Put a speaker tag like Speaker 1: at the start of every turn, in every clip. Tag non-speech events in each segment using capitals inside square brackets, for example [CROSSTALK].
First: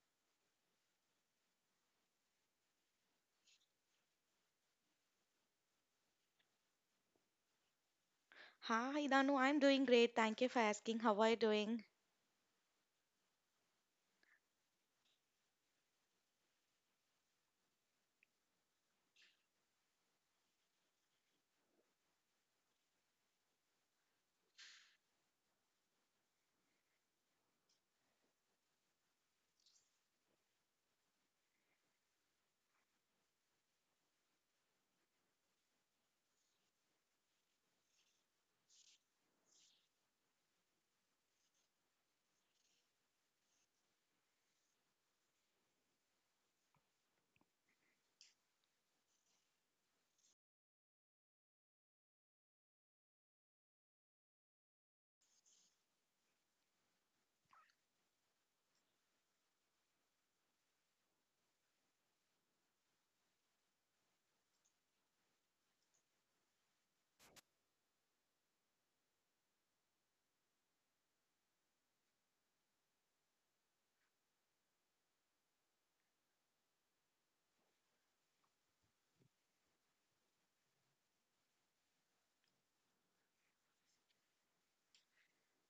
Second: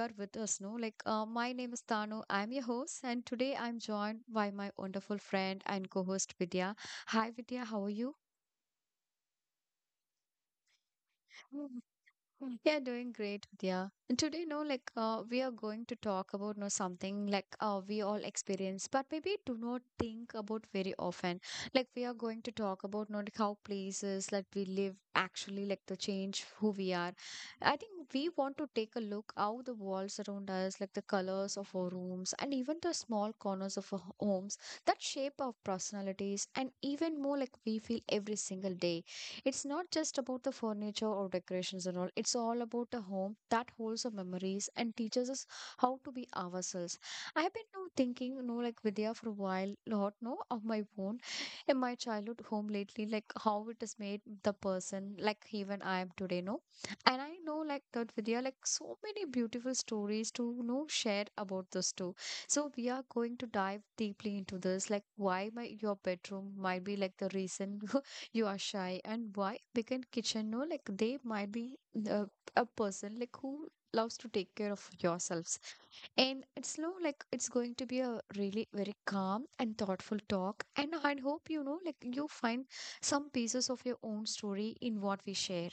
Speaker 1: are with us. No, like my name is Tanu. I'm your host, and today I'm joined by my wonderful friend and co-host Vidya. Hi Vidya, how are you?
Speaker 2: Hi, Danu. I'm doing great. Thank you for asking. How are you doing?
Speaker 1: Yeah, doing great, Vidya. And today, no, like we are going to talk about no something like we all experience, but maybe do not think about very often. Like we are going to talk about no like how places like we live actually like to change who we are. I think we want to take a look how the walls around us, like the colors of our rooms, and even the small corners of our homes that shape our personalities and even more like we feel every single day. It's not just about the furniture or decorations and all. It's all about a home that holds our memories and teaches us how to be ourselves. I have been now thinking, like Vidya, for a while, lot, no, of my own in my childhood home lately, like how it has made the person like even I am today, no? And I know like that Vidya, like so many beautiful stories to share about this too. So we are going to dive deeply into this, like why my your bedroom might be like the reason [LAUGHS] you are shy and why. Because kitchen no like they might be uh, a person like who loves to take care of yourselves, and it's no like it's going to be a really very calm and thoughtful talk, and I hope you know like you find some pieces of your own story in what we share.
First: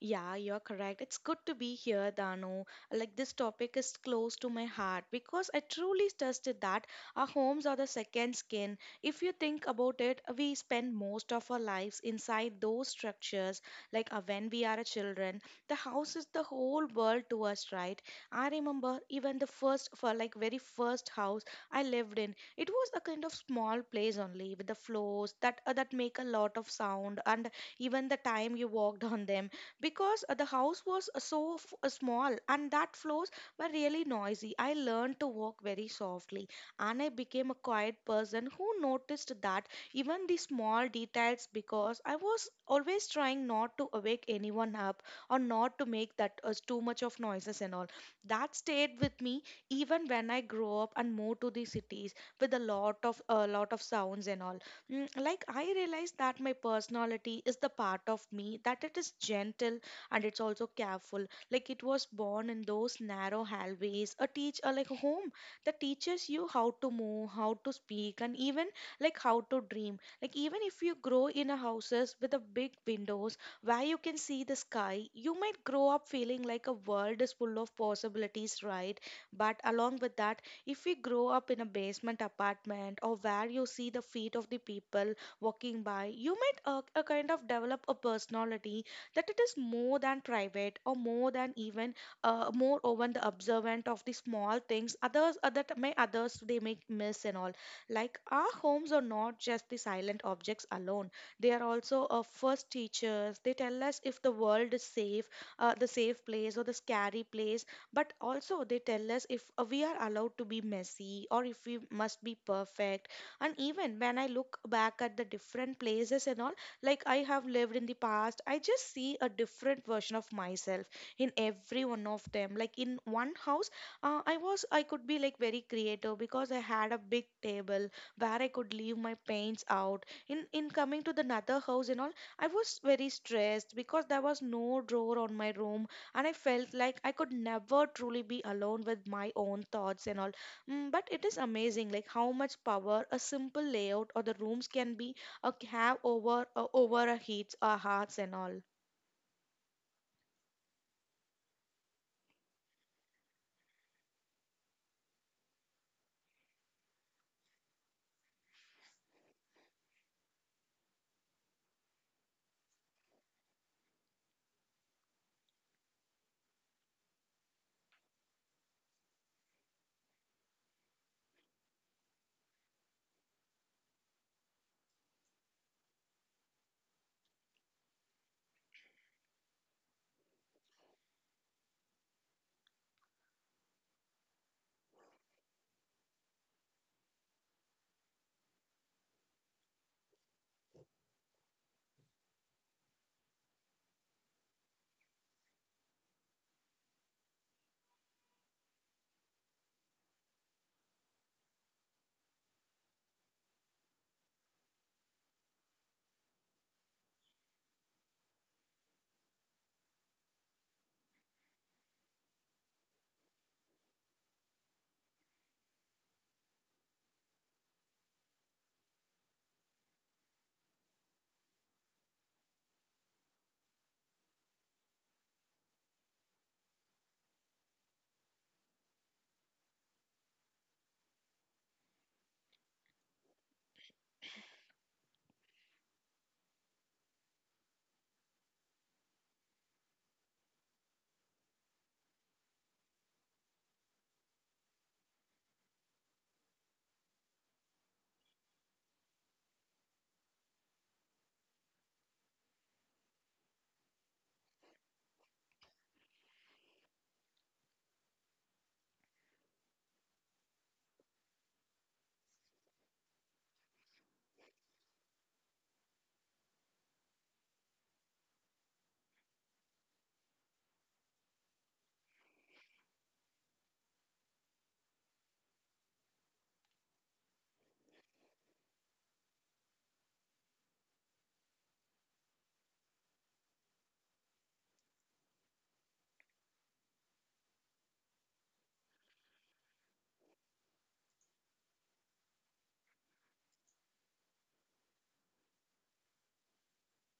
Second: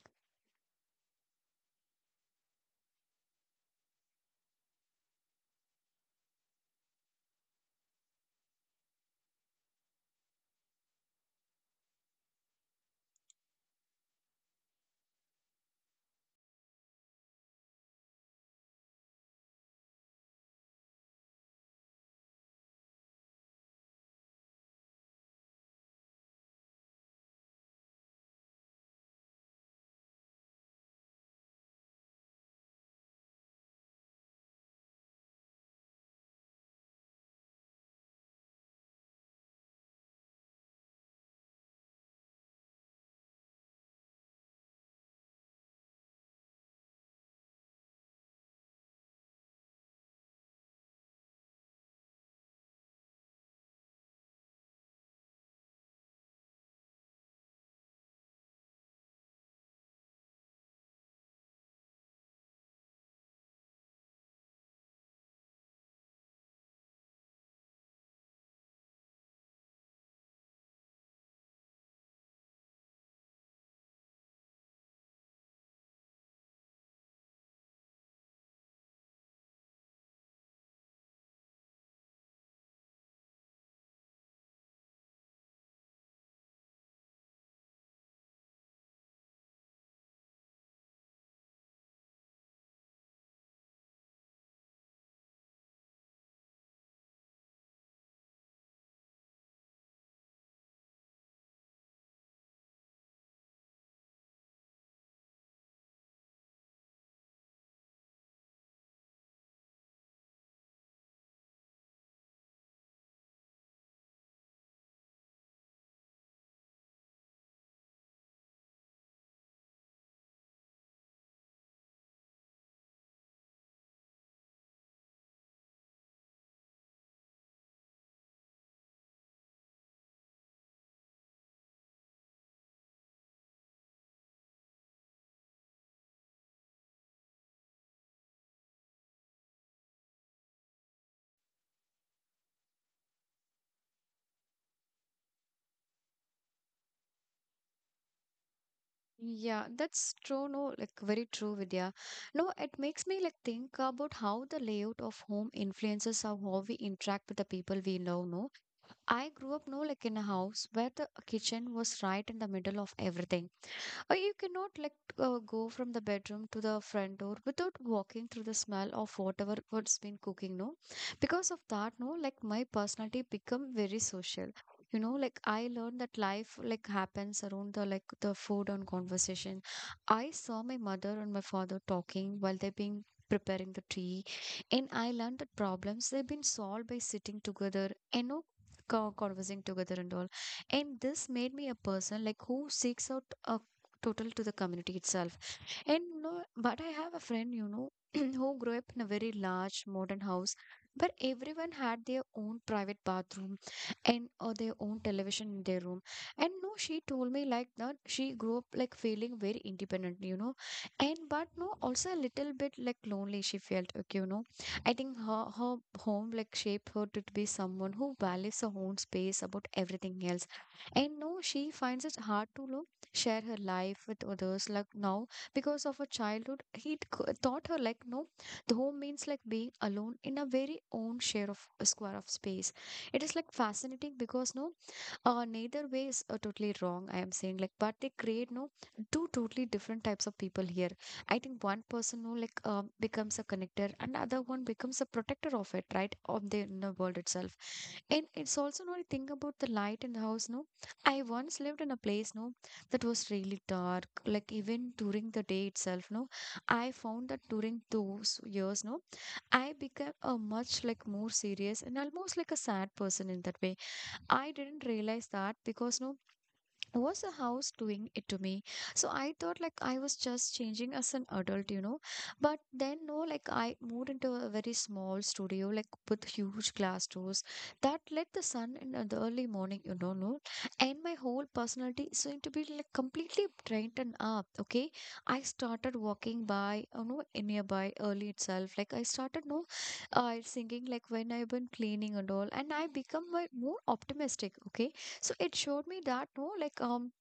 Speaker 2: Yeah, you're correct. It's good to be here, Dano. Like this topic is close to my heart because I truly trusted that our homes are the second skin. If you think about it, we spend most of our lives inside those structures. When we are a children, the house is the whole world to us, right? I remember even for like very first house I lived in, it was a kind of small place only with the floors that make a lot of sound and even the time you walked [LAUGHS] on them because the house was so small and that floors were really noisy. I learned to walk very softly and I became a quiet person who noticed that even the small details because I was always trying not to awake anyone up or not to make that too much of noises and all. That stayed with me even when I grew up and moved to the cities with a lot of sounds and all. Mm, like I realize that my personality is the part of me that it is gentle and it's also careful. Like it was born in those narrow hallways, a teach like a home that teaches you how to move, how to speak, and even like how to dream. Like even if you grow in a houses with a big windows where you can see the sky, you might grow up feeling like a world is full of possibilities, right? But along with that, if we grow up in a basement apartment or where you see the feet of the people walking by, you might kind of develop a personality that it is more than private or more than even more over the observant of the small things others that may others they may miss and all. Like our homes are not just the silent objects alone. They are also our first teachers. They tell us if the world is safe, the safe place or the scary place, but also they tell us if we are allowed to be messy or if we must be perfect. And even when I look back at the different places and all, like I have lived in the past, I just see a different version of myself in every one of them. Like in one house, I could be like very creative because I had a big table where I could leave my paints out. In coming to the another house and all, I was very stressed because there was no drawer on my room and I felt like I could never truly be alone with my own thoughts and all. Mm, but it is amazing like how much power a simple layout or the rooms can be have over over a heat our hearts and all.
Speaker 1: Yeah, that's true, no, like very true, Vidya. No, it makes me like think about how the layout of home influences how we interact with the people we know, no. I grew up no like in a house where the kitchen was right in the middle of everything. Or you cannot like go from the bedroom to the front door without walking through the smell of whatever what's been cooking, no? Because of that, no, like my personality become very social. You know, like I learned that life like happens around the like the food and conversation. I saw my mother and my father talking while they're being preparing the tea, and I learned that problems they've been solved by sitting together and no conversing together and all, and this made me a person like who seeks out a total to the community itself. And you know, but I have a friend, [CLEARS THROAT] who grew up in a very large modern house where everyone had their own private bathroom and or their own television in their room. And no, she told me like that she grew up like feeling very independent, you know. And but no, also a little bit like lonely she felt, okay. I think her home like shaped her to be someone who values her own space about everything else. And no, she finds it hard to share her life with others. Like now, because of her childhood taught her like no the home means like being alone in a very own share of square of space. It is like fascinating because no neither way is totally wrong. I am saying like, but they create no two totally different types of people here. I think one person who like becomes a connector, and other one becomes a protector of it, right? Of the inner world itself. And it's also no, I think, about the light in the house. No, I once lived in a place no that was really dark. Like even during the day itself, no, I found that during those years, no, I became a much like more serious and almost like a sad person in that way. I didn't realize that because no was the house doing it to me, so I thought like I was just changing as an adult, you know. But then no, like I moved into a very small studio like with huge glass doors that let the sun in the early morning, you know, no. And my whole personality is going to be like completely brightened up, okay. I started walking by, you know, nearby early itself, like I started no singing like when I've been cleaning and all, and I become my more optimistic. Okay, so it showed me that no, like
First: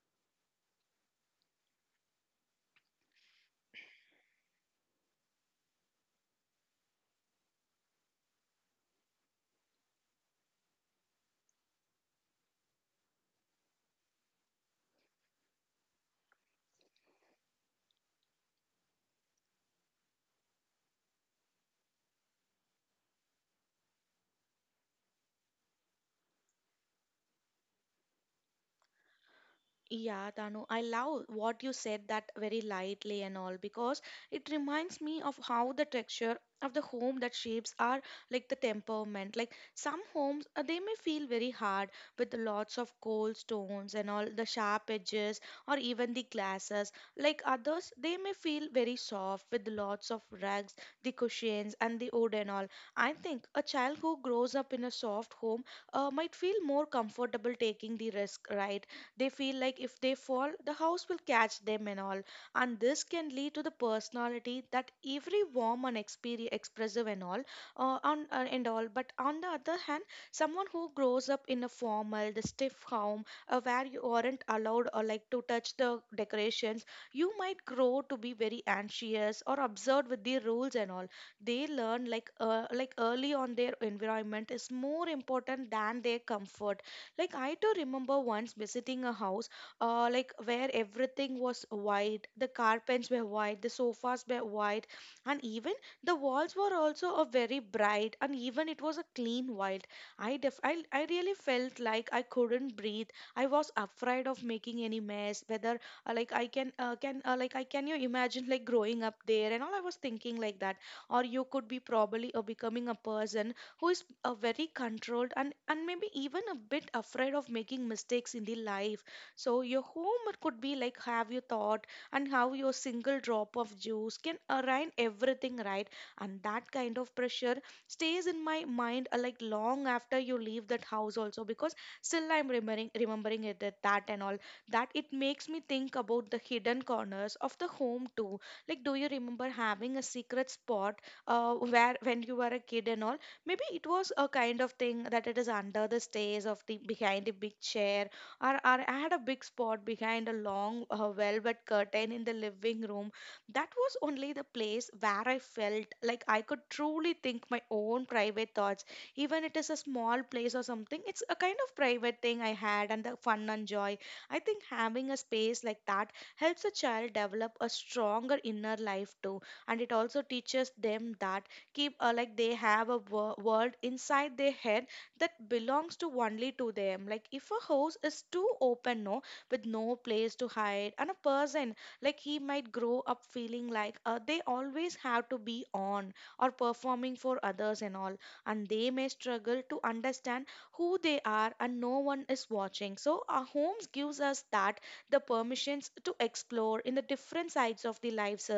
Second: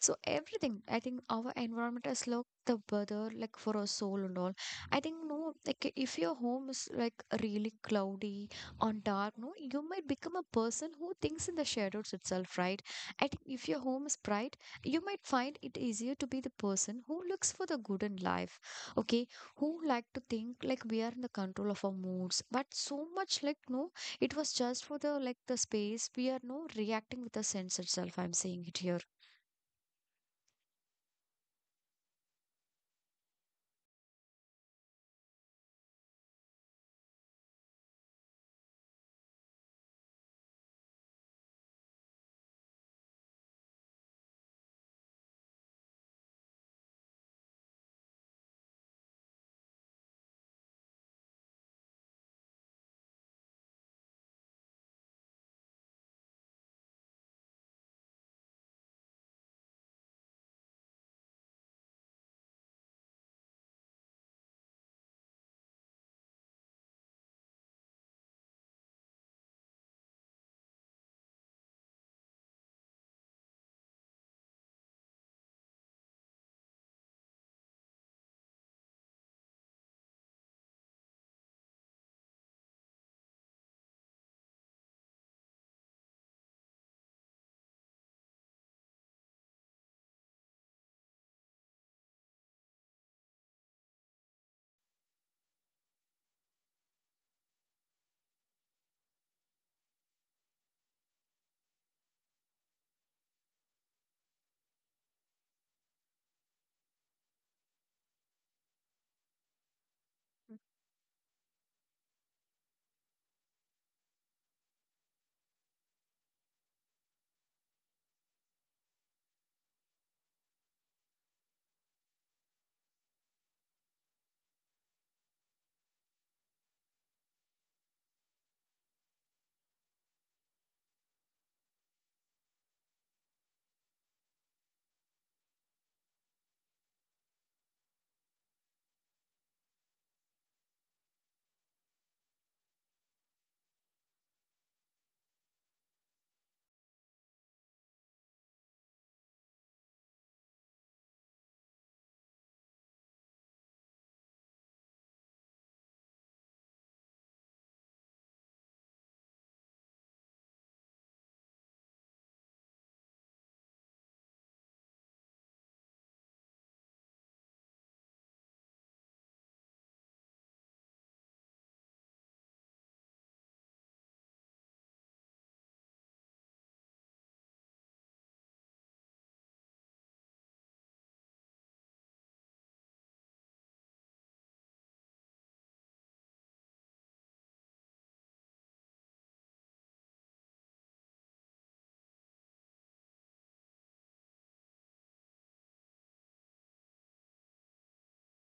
Speaker 1: so everything, I think our environment has locked the weather like for our soul and all. I think no, like if your home is like really cloudy on dark, no, you might become a person who thinks in the shadows itself, right? I think if your home is bright, you might find it easier to be the person who looks for the good in life. Okay, who like to think like we are in the control of our moods, but so much like no, it was just for the like the space we are no reacting with the sense itself. I'm saying it here.
Speaker 2: Yeah, Tanu, I love what you said that very lightly and all because it reminds me of how the texture of the home that shapes are like the temperament. Like some homes, they may feel very hard with lots of cold stones and all the sharp edges or even the glasses. Like others, they may feel very soft with lots of rugs, the cushions, and the wood and all. I think a child who grows up in a soft home might feel more comfortable taking the risk, right? They feel like if they fall, the house will catch them and all. And this can lead to the personality that every warm and experi expressive and all, and all. But on the other hand, someone who grows up in a formal, the stiff home, where you aren't allowed or like to touch the decorations, you might grow to be very anxious or absurd with the rules and all. They learn like early on their environment is more important than their comfort. Like I do remember once visiting a house, like where everything was white. The carpets were white, the sofas were white, and even the walls were also a very bright, and even it was a clean white. I really felt like I couldn't breathe. I was afraid of making any mess. Whether like I can you imagine like growing up there and all. I was thinking like that, or you could be probably becoming a person who is very controlled and maybe even a bit afraid of making mistakes in the life. So your home could be like have you thought and how your single drop of juice can align everything right. And that kind of pressure stays in my mind like long after you leave that house also because still I'm remembering remembering it that and all, that it makes me think about the hidden corners of the home too. Like do you remember having a secret spot where when you were a kid and all? Maybe it was a kind of thing that it is under the stays of the behind the big chair, or I had a big spot behind a long velvet curtain in the living room. That was only the place where I felt like I could truly think my own private thoughts. Even it is a small place or something, it's a kind of private thing I had and the fun and joy. I think having a space like that helps a child develop a stronger inner life too, and it also teaches them that keep like they have a world inside their head that belongs to only to them. Like if a house is too open, no, with no place to hide, and a person like he might grow up feeling like they always have to be on or performing for others and all, and they may struggle to understand who they are and no one is watching. So our homes gives us that the permissions to explore in the different sides of the lives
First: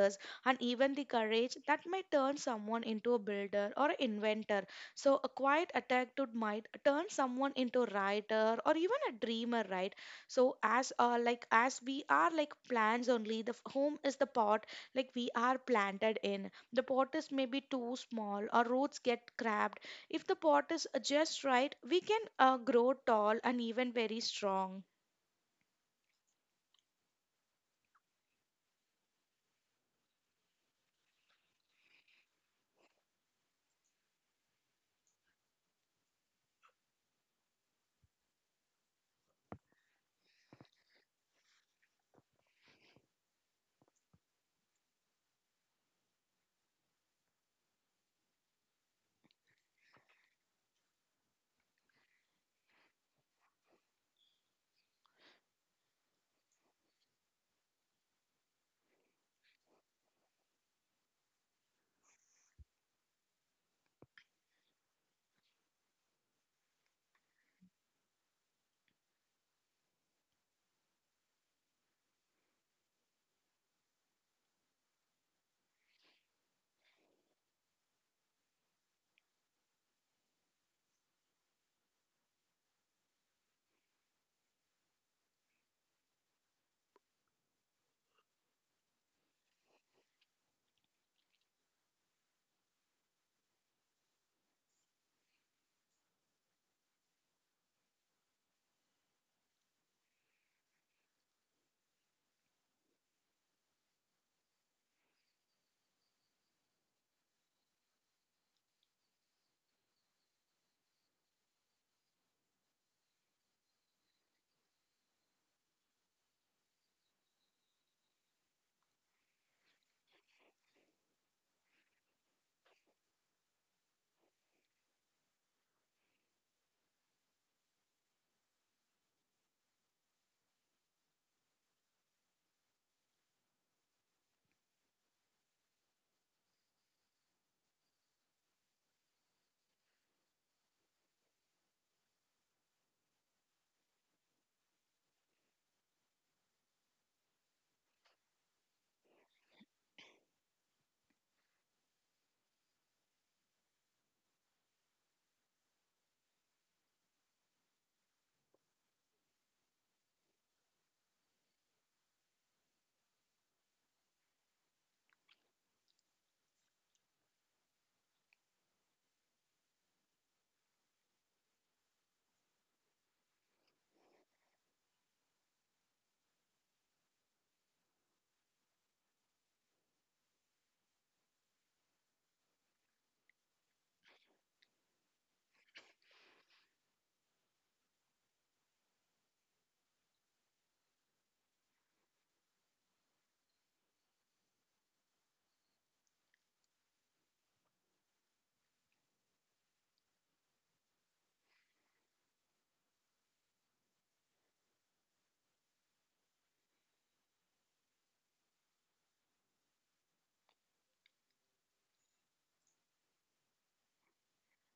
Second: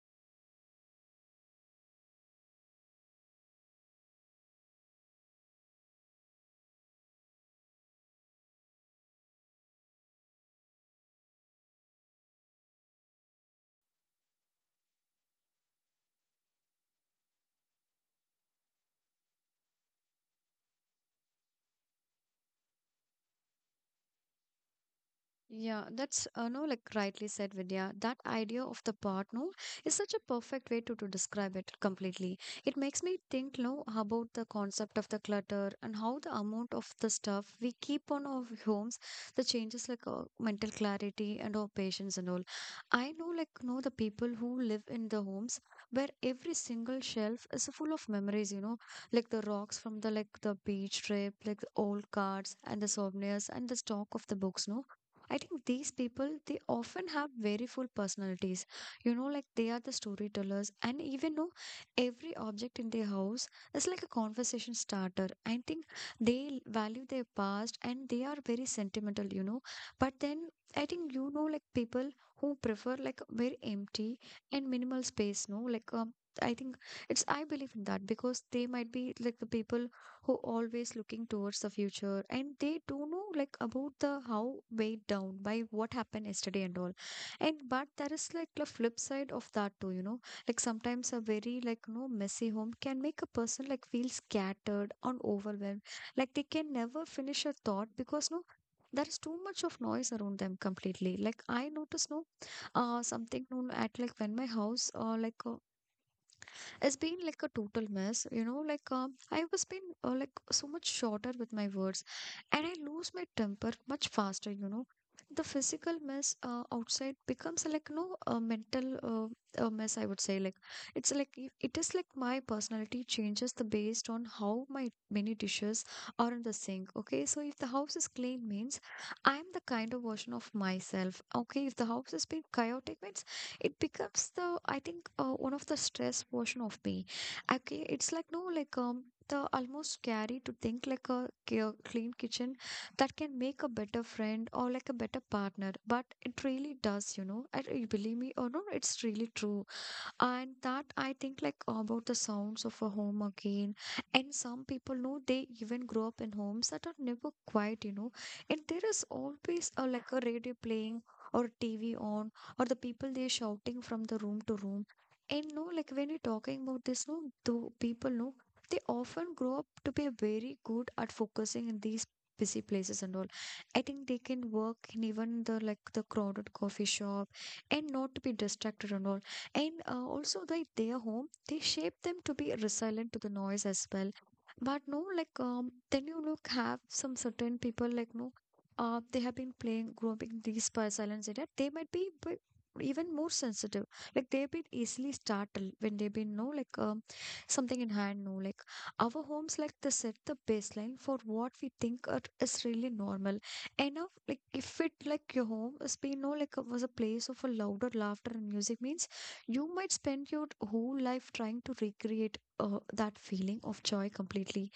Speaker 2: and even the courage that may turn someone into a builder or an inventor. So, a quiet attack to might turn someone into a writer or even a dreamer, right? So, as like as we are like plants only, the home is the pot like we are planted in. The pot is maybe too small or roots get crabbed. If the pot is just right, we can grow tall and even very strong.
Speaker 1: Yeah, that's no like rightly said, Vidya. That idea of the part no is such a perfect way to describe it completely. It makes me think no about the concept of the clutter and how the amount of the stuff we keep on our homes, the changes like our mental clarity and our patience and all. I know like know the people who live in the homes where every single shelf is full of memories, you know, like the rocks from the like the beach trip, like the old cards and the souvenirs and the stock of the books, no. I think these people, they often have very full personalities. You know, like they are the storytellers, and even though every object in their house is like a conversation starter. I think they value their past and they are very sentimental. But then I think, you know, like people who prefer like very empty and minimal space, no, like, I think it's I believe in that because they might be like the people who always looking towards the future and they don't know like about the how weighed down by what happened yesterday and all. And but there is like a flip side of that too. Like sometimes a very like, you know, messy home can make a person like feel scattered and overwhelmed, like they can never finish a thought because no there is too much of noise around them completely, like I notice no something known at like when my house like it's been like a total mess, you know, like I was been like so much shorter with my words, and I lose my temper much faster. The physical mess outside becomes like no a mental mess, I would say. Like it's like it is like my personality changes the based on how my many dishes are in the sink, okay. So if the house is clean means I'm the kind of version of myself, okay. If the house has been chaotic means it becomes the, I think, one of the stress portion of me, okay. It's like no like the almost scary to think like a clean kitchen that can make a better friend or like a better partner, but it really does, you know. I believe me or no, it's really true. And that I think like about the sounds of a home again, and some people know they even grow up in homes that are never quiet. And there is always a, like a radio playing or TV on or the people they shouting from the room to room. And no like when you're talking about this no the people know they often grow up to be very good at focusing in these busy places and all. I think they can work in even the like the crowded coffee shop and not to be distracted and all. And also, like their home, they shape them to be resilient to the noise as well. But no, like then you look have some certain people like no, they have been playing, growing in these silence area. They might be even more sensitive. Like they've been easily startled when they've been no like something in hand. No, like our homes like they set the baseline for what we think are, is really normal. Enough like if it like your home has been no like was a place of a louder laughter and music means you might spend your whole life trying to recreate that feeling of joy completely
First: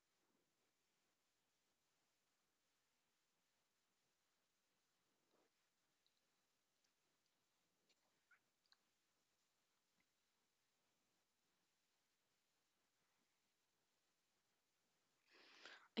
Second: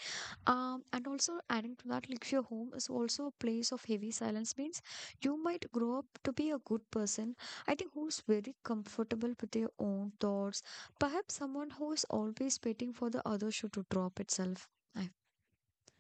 Speaker 1: and also adding to that like your home is also a place of heavy silence means you might grow up to be a good person, I think, who's very comfortable with their own thoughts, perhaps someone who is always waiting for the other shoe to drop itself. I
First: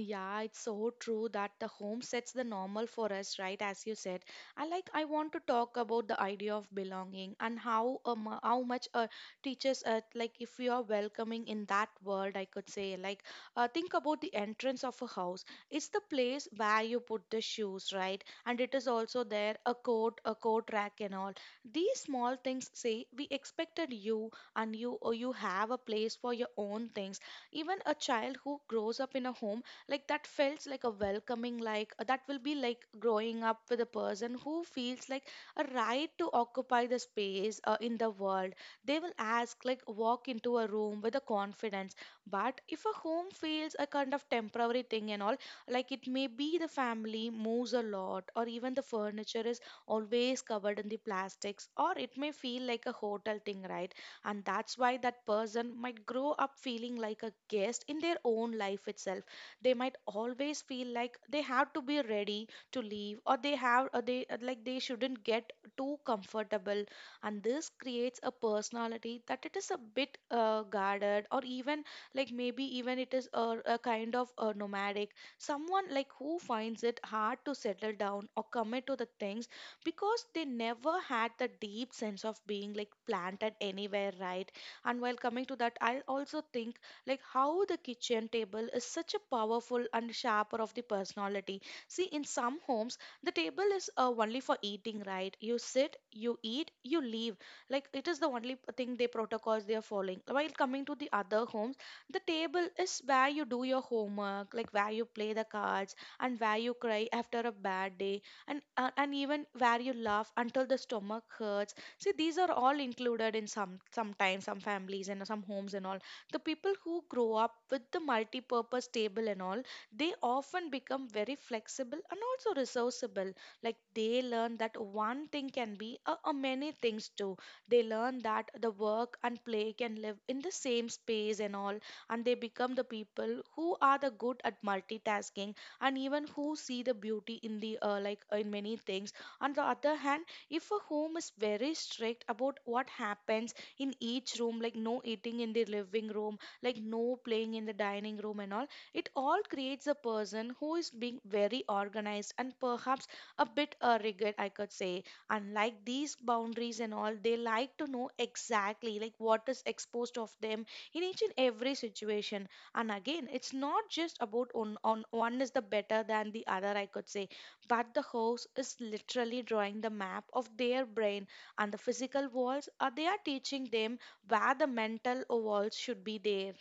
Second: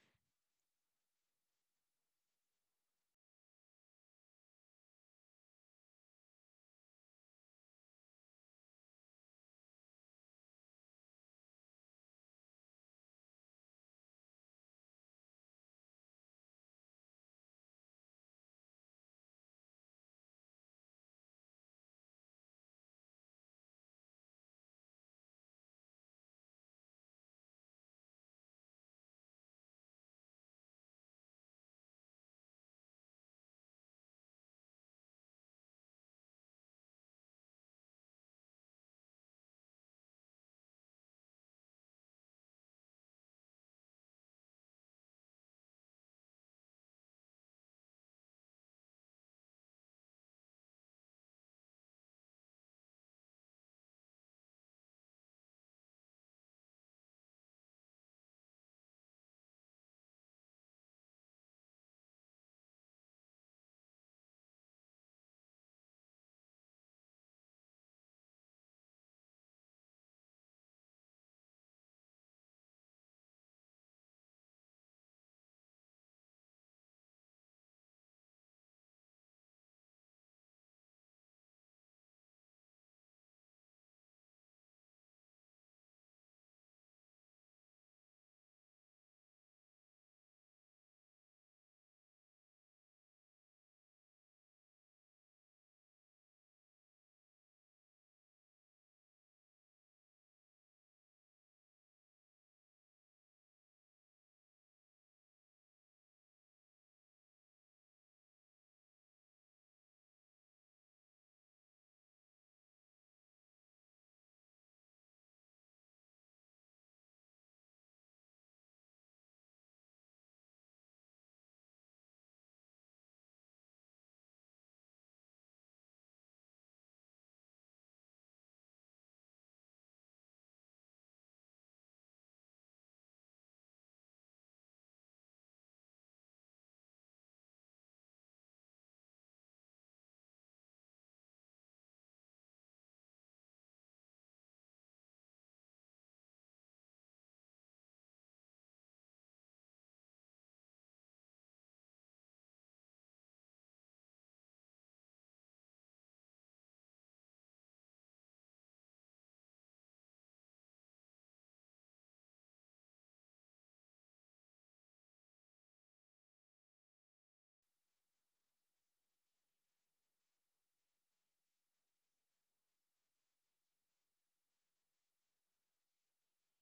Speaker 2: Yeah, it's so true that the home sets the normal for us, right? As you said, I want to talk about the idea of belonging and how much teaches like if we are welcoming in that world, I could say like think about the entrance of a house. It's the place where you put the shoes, right? And it is also there a coat rack, and all. These small things say we expected you, and you or you have a place for your own things. Even a child who grows up in a home like that felt like a welcoming like that will be like growing up with a person who feels like a right to occupy the space in the world. They will ask like walk into a room with a confidence. But if a home feels a kind of temporary thing and all, like it may be the family moves a lot or even the furniture is always covered in the plastics, or it may feel like a hotel thing, right? And that's why that person might grow up feeling like a guest in their own life itself. They might always feel like they have to be ready to leave or they have or they like they shouldn't get too comfortable. And this creates a personality that it is a bit guarded or even like maybe even it is a kind of a nomadic someone like who finds it hard to settle down or commit to the things because they never had the deep sense of being like planted anywhere, right? And while coming to that, I also think like how the kitchen table is such a powerful and shaper of the personality. See, in some homes, the table is only for eating, right? You sit, you eat, you leave. Like it is the only thing they protocols they are following. While coming to the other homes, the table is where you do your homework, like where you play the cards and where you cry after a bad day, and even where you laugh until the stomach hurts. See, these are all included in sometimes some families and some homes and all. The people who grow up with the multi-purpose table and all, they often become very flexible and also resourceable. Like they learn that one thing can be a many things too. They learn that the work and play can live in the same space and all, and they become the people who are the good at multitasking and even who see the beauty in the in many things. On the other hand, if a home is very strict about what happens in each room, like no eating in the living room, like no playing in the dining room and all, it all creates a person who is being very organized and perhaps a bit a rigid, I could say. Unlike these boundaries and all, they like to know exactly like what is exposed of them in each and every situation. And again, it's not just about on one is the better than the other, I could say, but the host is literally drawing the map of their brain, and the physical walls are they are teaching them where the mental walls should be there.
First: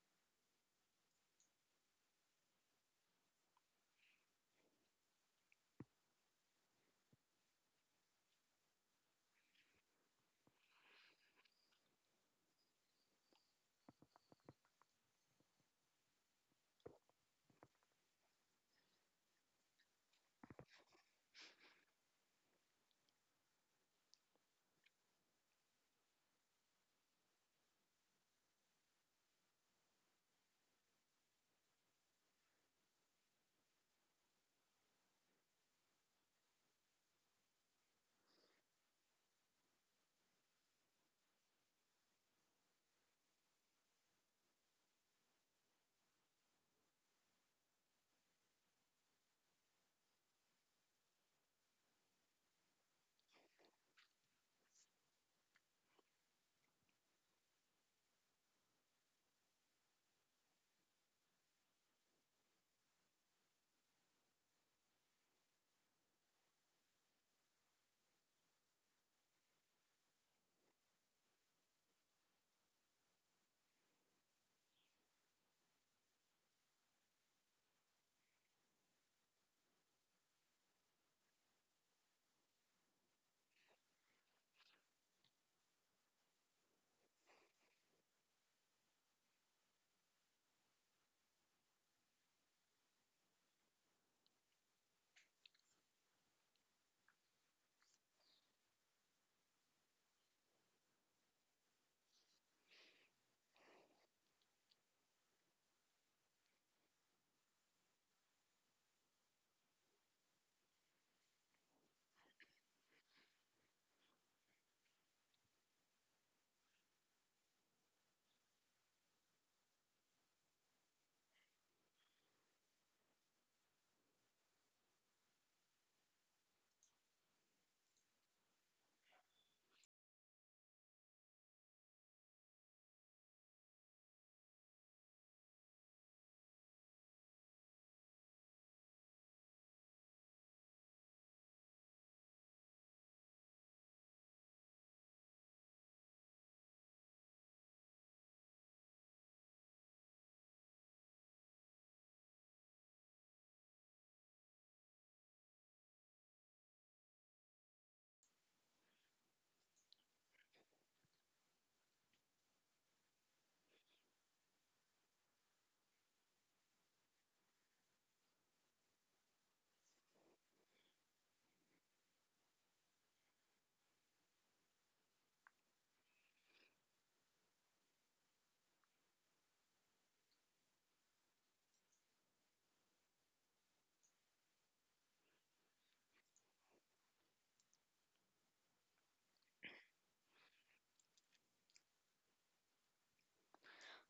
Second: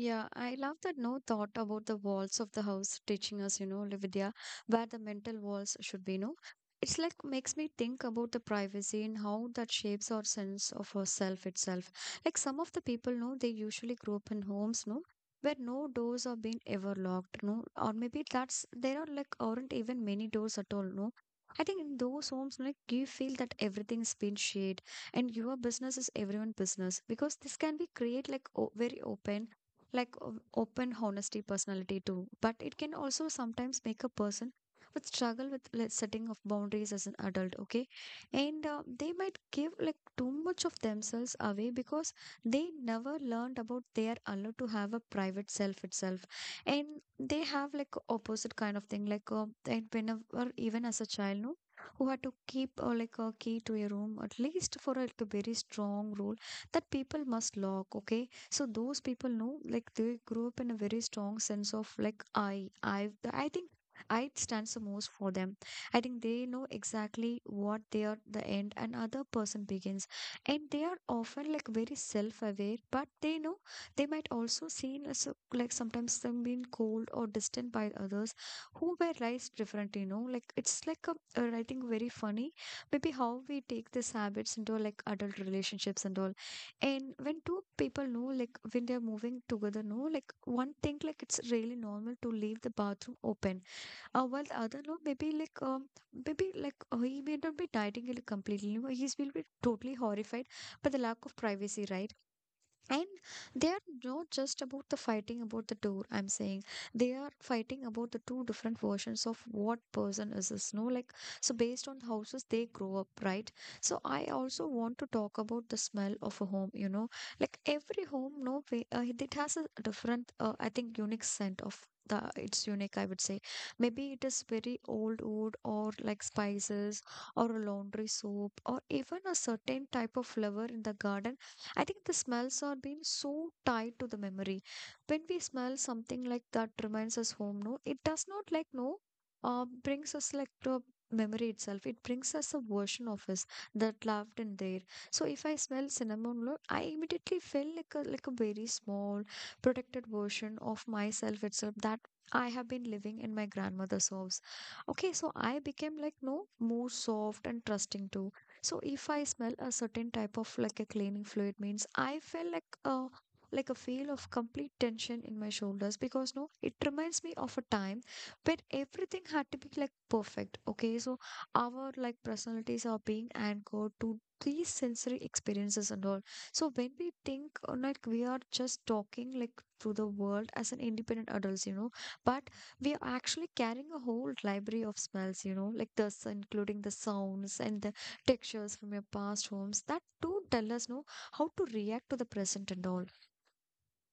Speaker 1: Yeah, I love that no thought about the walls of the house teaching us, Lividya, where the mental walls should be, no? It's like makes me think about the privacy and how that shapes our sense of ourself itself. Like some of the people know they usually grow up in homes, no, where no doors are being ever locked, no, or maybe that's there are like aren't even many doors at all, no. I think in those homes, like you feel that everything's been shade and your business is everyone's business, because this can be create like o very open like open honesty personality too, but it can also sometimes make a person would struggle with like, setting of boundaries as an adult, okay. And they might give like too much of themselves away because they never learned about they are allowed to have a private self itself. And they have like opposite kind of thing like and whenever even as a child, no, who had to keep like a key to a room, at least for like a very strong rule that people must lock, okay. So those people know like they grew up in a very strong sense of like I think I stands the most for them. I think they know exactly what they are the end and other person begins, and they are often like very self-aware, but they know they might also seen as like sometimes them being cold or distant by others who were raised different, you know, like it's like I think very funny maybe how we take these habits into like adult relationships and all. And when two people know, like when they're moving together, know, like one think like it's really normal to leave the bathroom open, while the other know maybe like he may not be dieting it completely, you know, he's will be totally horrified by the lack of privacy, right? And they are not just about the fighting about the door, I'm saying. They are fighting about the two different versions of what person is this, no? Like, so based on the houses they grow up, right? So I also want to talk about the smell of a home, you know? Like, every home, no, way, it has a different, I think, unique scent of. It's unique, I would say. Maybe it is very old wood or like spices or a laundry soap or even a certain type of flower in the garden. I think the smells are being so tied to the memory. When we smell something like that reminds us home, no, it does not like no brings us like to memory itself. It brings us a version of us that loved in there. So if I smell cinnamon roll, I immediately feel like a very small protected version of myself itself that I have been living in my grandmother's house. Okay, so I became like no more soft and trusting too. So if I smell a certain type of like a cleaning fluid means I feel like a feel of complete tension in my shoulders, because no, it reminds me of a time when everything had to be like perfect. Okay, so our like personalities are being anchored to these sensory experiences and all. So when we think like we are just talking like to the world as an independent adults, you know, but we are actually carrying a whole library of smells, you know, like this, including the sounds and the textures from your past homes that do tell us no how to react to the present and all.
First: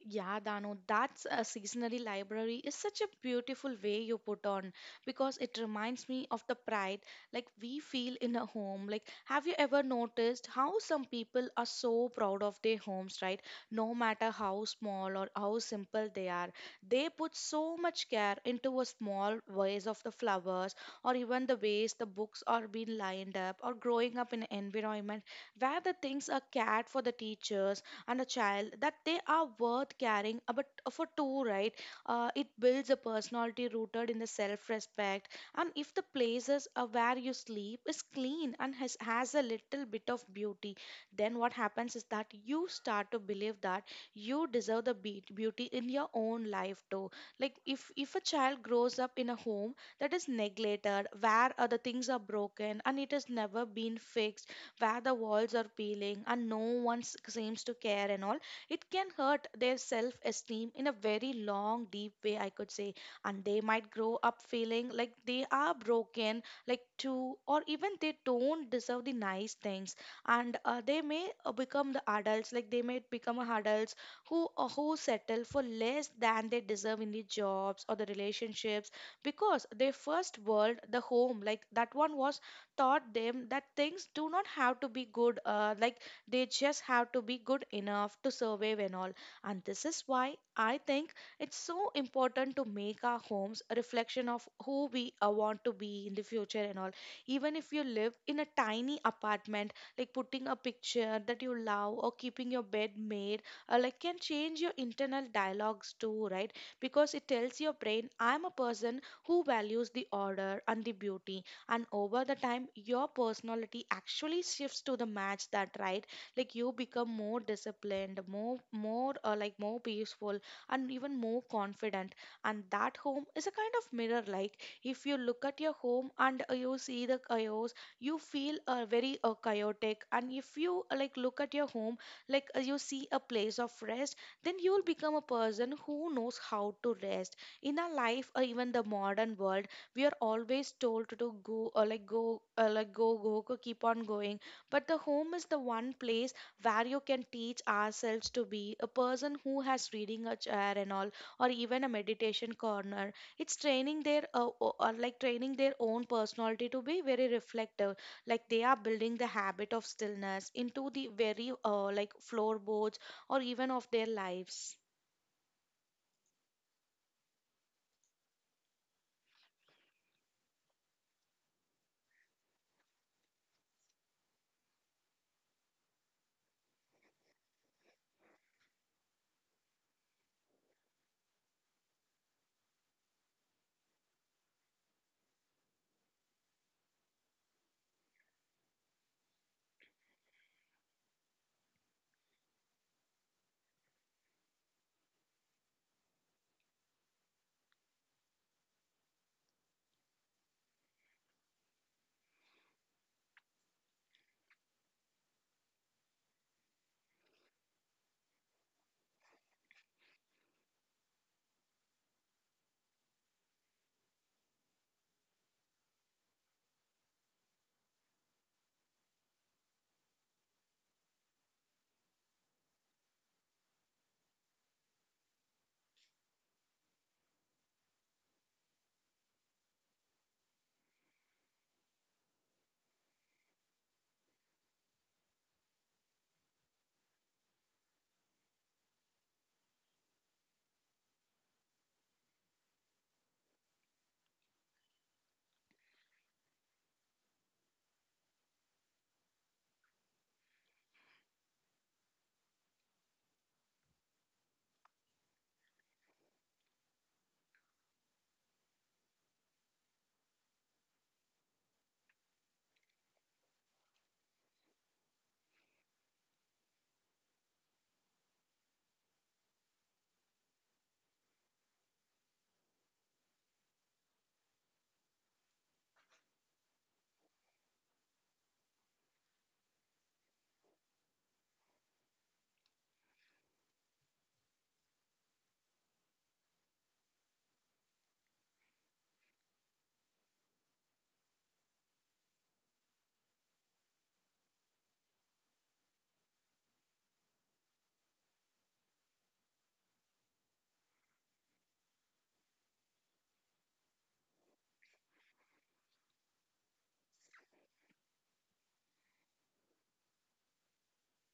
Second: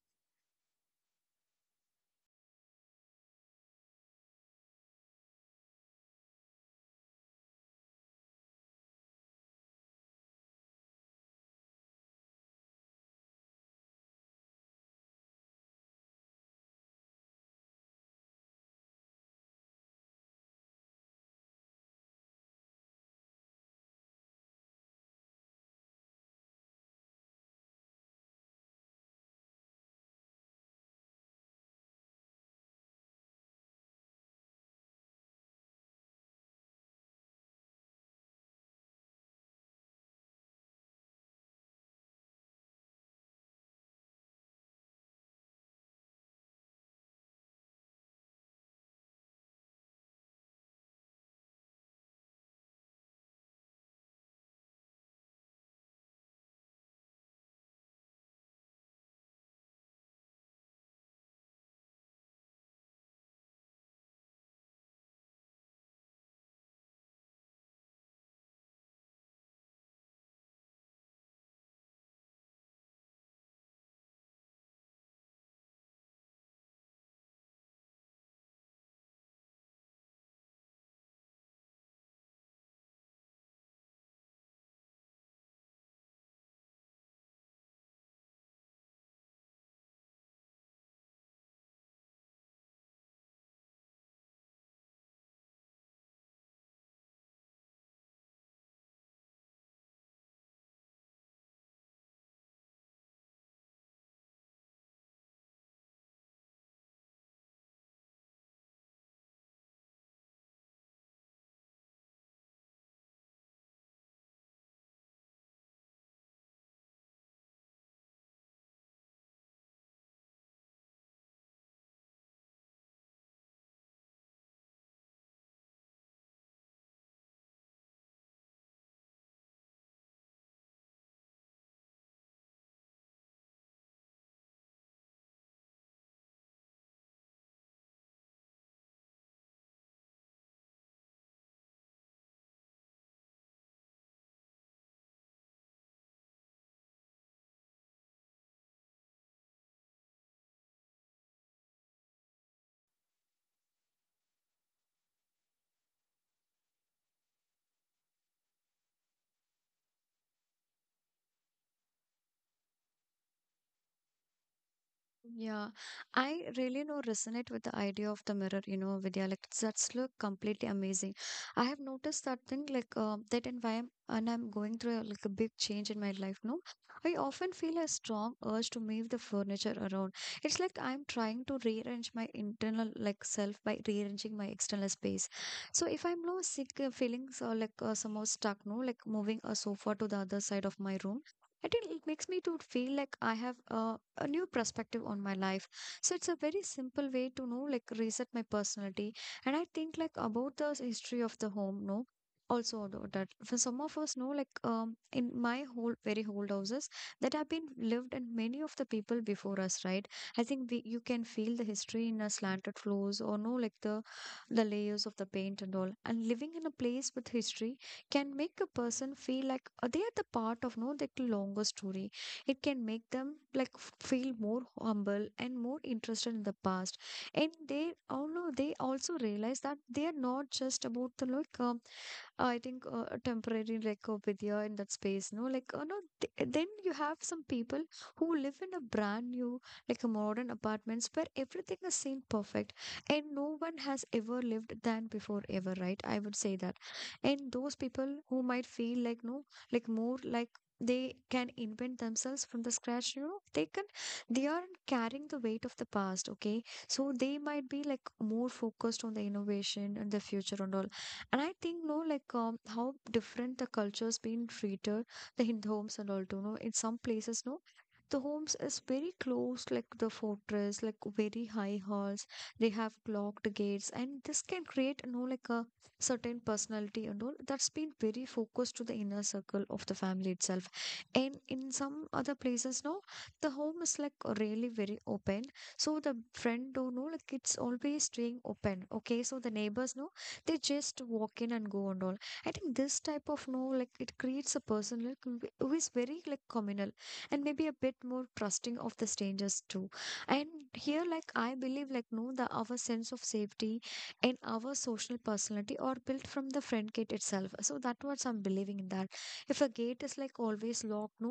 Speaker 2: Yeah, Danu, that's a seasonary library is such a beautiful way you put on, because it reminds me of the pride like we feel in a home. Like, have you ever noticed how some people are so proud of their homes, right? No matter how small or how simple they are, they put so much care into a small vase of the flowers or even the ways the books are being lined up, or growing up in an environment where the things are cared for the teachers and a child that they are worth caring about for two, right? It builds a personality rooted in the self-respect, and if the places where you sleep is clean and has a little bit of beauty, then what happens is that you start to believe that you deserve the beauty in your own life too. Like if a child grows up in a home that is neglected, where other things are broken and it has never been fixed, where the walls are peeling and no one seems to care and all, it can hurt their self esteem in a very long deep way, I could say. And they might grow up feeling like they are broken like too, or even they don't deserve the nice things. And they may become the adults like they may become adults who settle for less than they deserve in the jobs or the relationships, because their first world the home like that one was taught them that things do not have to be good, like they just have to be good enough to survive and all. And this is why I think it's so important to make our homes a reflection of who we want to be in the future and all. Even if you live in a tiny apartment, like putting a picture that you love or keeping your bed made, like can change your internal dialogues too, right? Because it tells your brain, I'm a person who values the order and the beauty, and over the time your personality actually shifts to the match that, right? Like you become more disciplined, more peaceful and even more confident. And that home is a kind of mirror. Like if you look at your home and you see the chaos, you feel very chaotic. And if you like look at your home, you see a place of rest, then you will become a person who knows how to rest. In our life or even the modern world, we are always told to do go or like go, or like go go go, keep on going. But the home is the one place where you can teach ourselves to be a person who has reading a chair and all, or even a meditation corner. It's training their o- or like training their own personality to be very reflective. Like they are building the habit of stillness into the very like floorboards or even of their lives.
Speaker 1: Yeah, I really know resonate with the idea of the mirror, you know, Vidya. Like that's look completely amazing. I have noticed that thing, like that, and why and I'm going through like a big change in my life, no. I often feel a strong urge to move the furniture around. It's like I'm trying to rearrange my internal like self by rearranging my external space. So if I'm no sick feelings or like somehow stuck, no, like moving a sofa to the other side of my room. I think it makes me to feel like I have a new perspective on my life, so it's a very simple way to know like reset my personality. And I think like about the history of the home, no, also about that for some of us know like in my whole very old houses that have been lived and many of the people before us, right? I think we you can feel the history in a slanted floors or no like the layers of the paint and all, and living in a place with history can make a person feel like they are the part of no the longer story. It can make them like feel more humble and more interested in the past, and they although they also realize that they are not just about the like I think a temporary like with you in that space, no, like no. Then you have some people who live in a brand new like a modern apartments where everything is seen perfect and no one has ever lived than before ever, right? I would say that, and those people who might feel like no, like more like they can invent themselves from the scratch, you know, they can, they aren't carrying the weight of the past, okay. So they might be like more focused on the innovation and the future and all. And I think no like how different the culture's been treated the Hindu homes and all too know. In some places no the homes is very close like the fortress like very high halls, they have locked gates, and this can create, you know, like a certain personality and all that's been very focused to the inner circle of the family itself. And in some other places, now, the home is like really very open. So the front door, no, like it's always staying open. Okay, so the neighbors, no, they just walk in and go and all. I think this type of no, like it creates a person like who is very like communal and maybe a bit more trusting of the strangers too. And here, like I believe, like no, the our sense of safety and our social personality are built from the friend gate itself. So that was I'm believing in that, if a gate is like always locked, no,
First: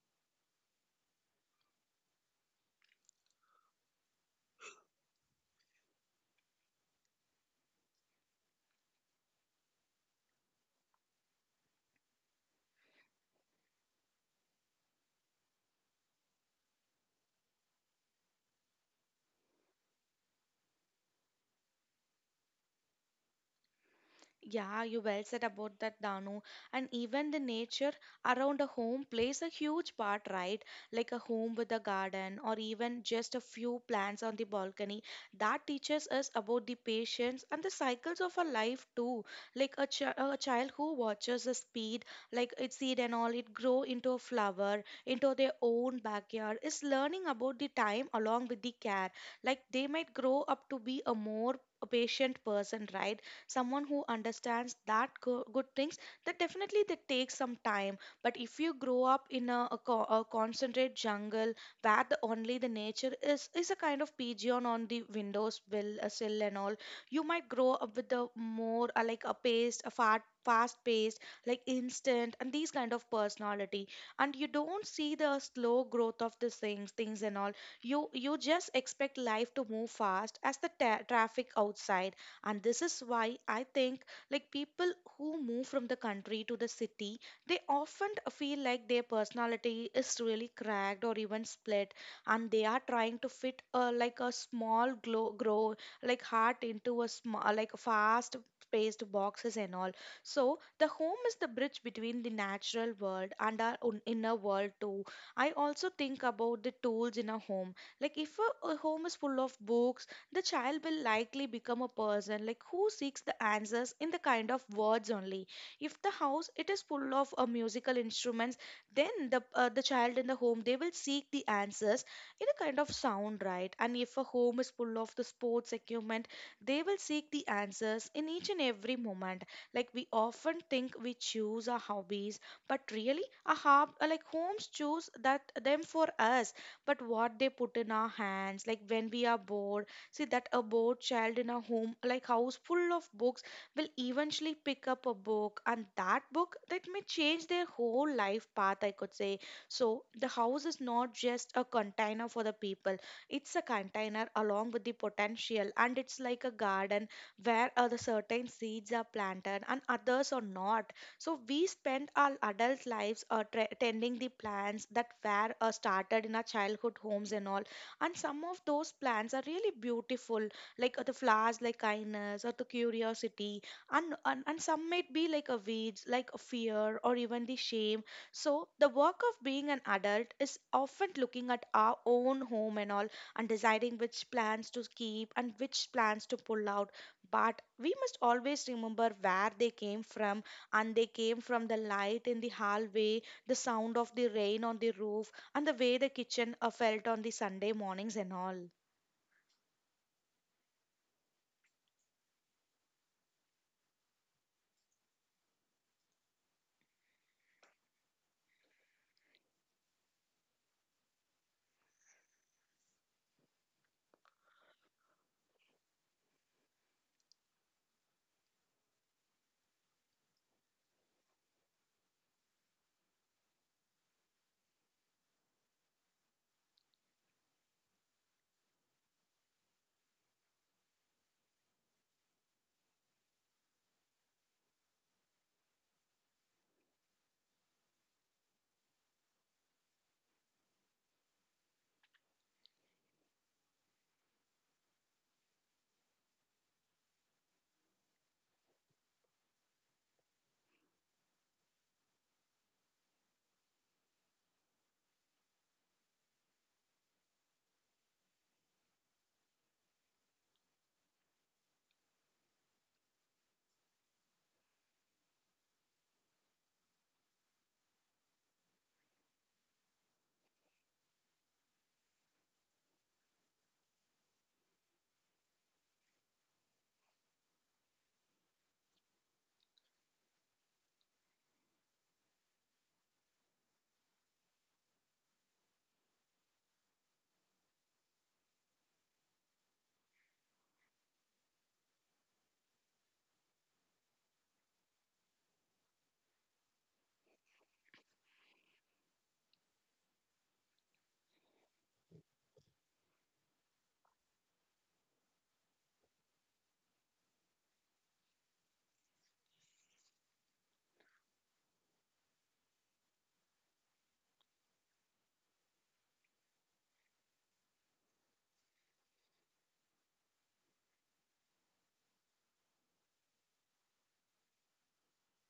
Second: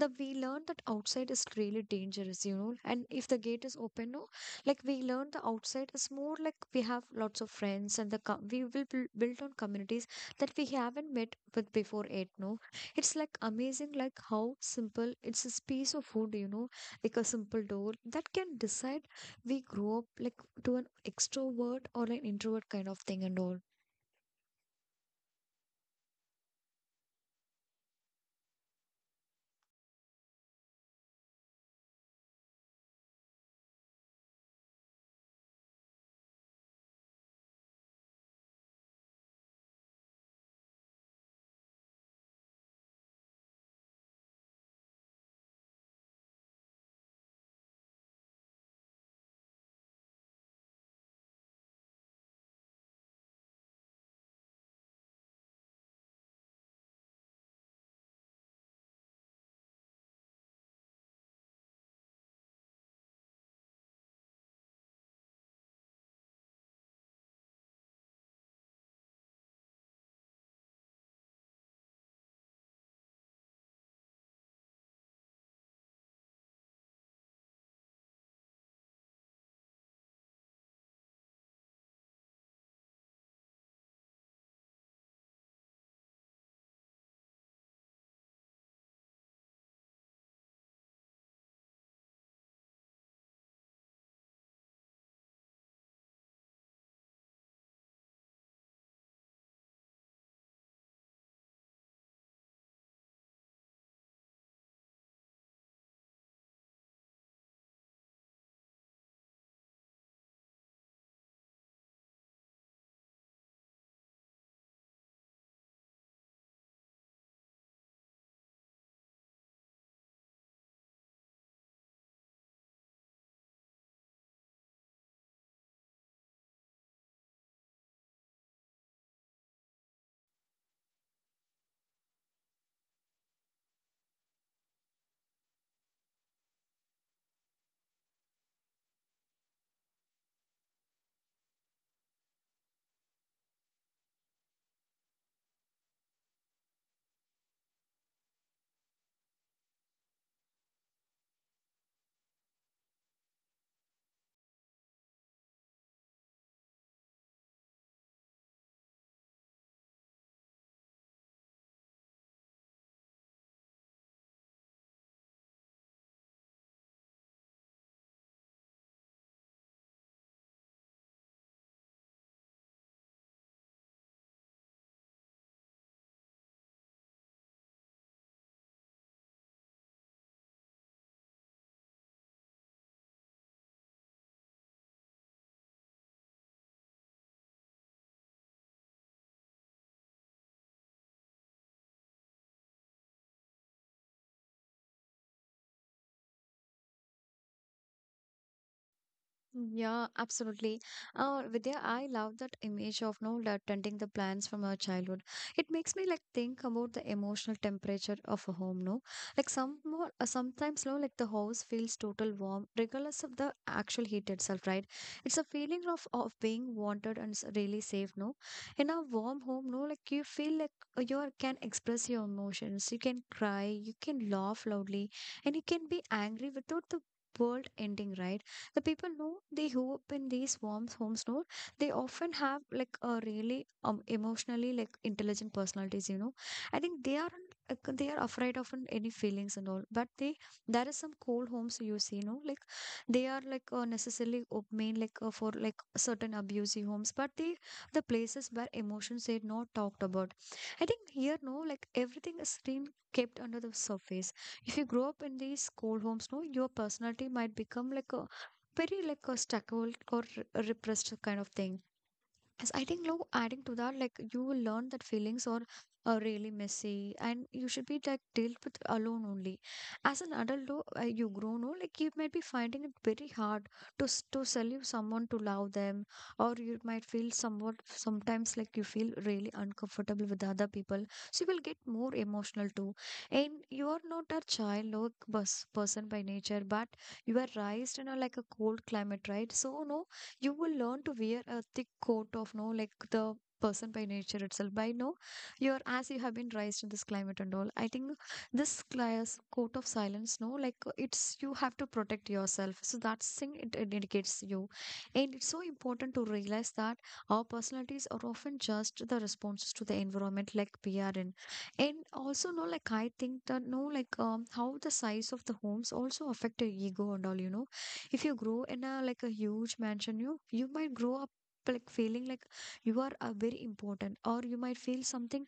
Speaker 1: the we learn that outside is really dangerous, you know, and if the gate is open, no, like we learn the outside is more like we have lots of friends, and the we will build on communities that we haven't met with before it, no. It's like amazing like how simple it's this piece of food, you know, like a simple door that can decide we grow up like to an extrovert or an introvert kind of thing and all.
Speaker 2: Yeah, you well said about that, Danu. And even the nature around a home plays a huge part, right? Like a home with a garden or even just a few plants on the balcony. That teaches us about the patience and the cycles of our life too. Like a child who watches the speed, like its seed and all, it grow into a flower, into their own backyard, is learning about the time along with the care. Like they might grow up to be a more a patient person, right? Someone who understands that good things, that definitely they take some time. But if you grow up in a, a concentrate jungle, where the only the nature is a kind of pigeon on the windows will a sill and all, you might grow up with a more like a paced, a fast fast paced like instant and these kind of personality. And you don't see the slow growth of these things and all. You just expect life to move fast as the traffic outside. And this is why I think, like people who move from the country to the city, they often feel like their personality is really cracked or even split, and they are trying to fit a, like a grow like heart into a small like fast paced boxes and all. So the home is the bridge between the natural world and our own inner world too. I also think about the tools in a home. Like if a home is full of books, the child will likely become a person like who seeks the answers in the kind of words only. If the house it is full of musical instruments, then the child in the home, they will seek the answers in a kind of sound, right? And if a home is full of the sports equipment, they will seek the answers in each and every moment. Like we often think we choose our hobbies, but really a hob like homes choose that them for us, but what they put in our hands like when we are bored. See that a bored child in a home like house full of books will eventually pick up a book, and that book that may change their whole life path, I could say. So the house is not just a container for the people. It's a container along with the potential, and it's like a garden where the certain seeds are planted and others are not. So we spend our adult lives tending the plants that were started in our childhood homes and all, and some of those plants are really beautiful, like the flowers like kindness or the curiosity, and some might be like a weeds like a fear or even the shame. So the work of being an adult is often looking at our own home and all, and deciding which plants to keep and which plants to pull out. But we must always remember where they came from, and they came from the light in the hallway, the sound of the rain on the roof, and the way the kitchen felt on the Sunday mornings and all.
Speaker 1: Yeah, absolutely. Vidya, I love that image of no tending the plants from our childhood. It makes me like think about the emotional temperature of a home, no? Like some more, sometimes, no, like the house feels total warm, regardless of the actual heat itself, right? It's a feeling of being wanted and really safe, no? In a warm home, no, like you feel like can express your emotions, you can cry, you can laugh loudly, and you can be angry without the world ending, right? The people know they who up in these warm homes know they often have like a really emotionally like intelligent personalities, you know. I think they are like, they are afraid of any feelings and all, but they there is some cold homes, you see. No, like they are like necessarily main like for like certain abusive homes, but they the places where emotions are not talked about. I think here no like everything is being kept under the surface. If you grow up in these cold homes, no, your personality might become like a very like a stuck or repressed kind of thing. Yes, I think look, adding to that, like you will learn that feelings are really messy, and you should be like dealt with alone only. As an adult, though, you grow, no, like you might be finding it very hard to sell you someone to love them, or you might feel somewhat sometimes like you feel really uncomfortable with other people. So you will get more emotional too, and you are not a child no, bus person by nature, but you are raised in a like a cold climate, right? So no you will learn to wear a thick coat of no like the person by nature itself by no you're as you have been raised in this climate and all, I think this class coat of silence no like, it's you have to protect yourself, so that's thing it indicates you. And it's so important to realize that our personalities are often just the responses to the environment like we are in. And also no like I think that no like, how the size of the homes also affect your ego and all, you know. If you grow in a like a huge mansion, you might grow up like feeling like you are very important, or you might feel something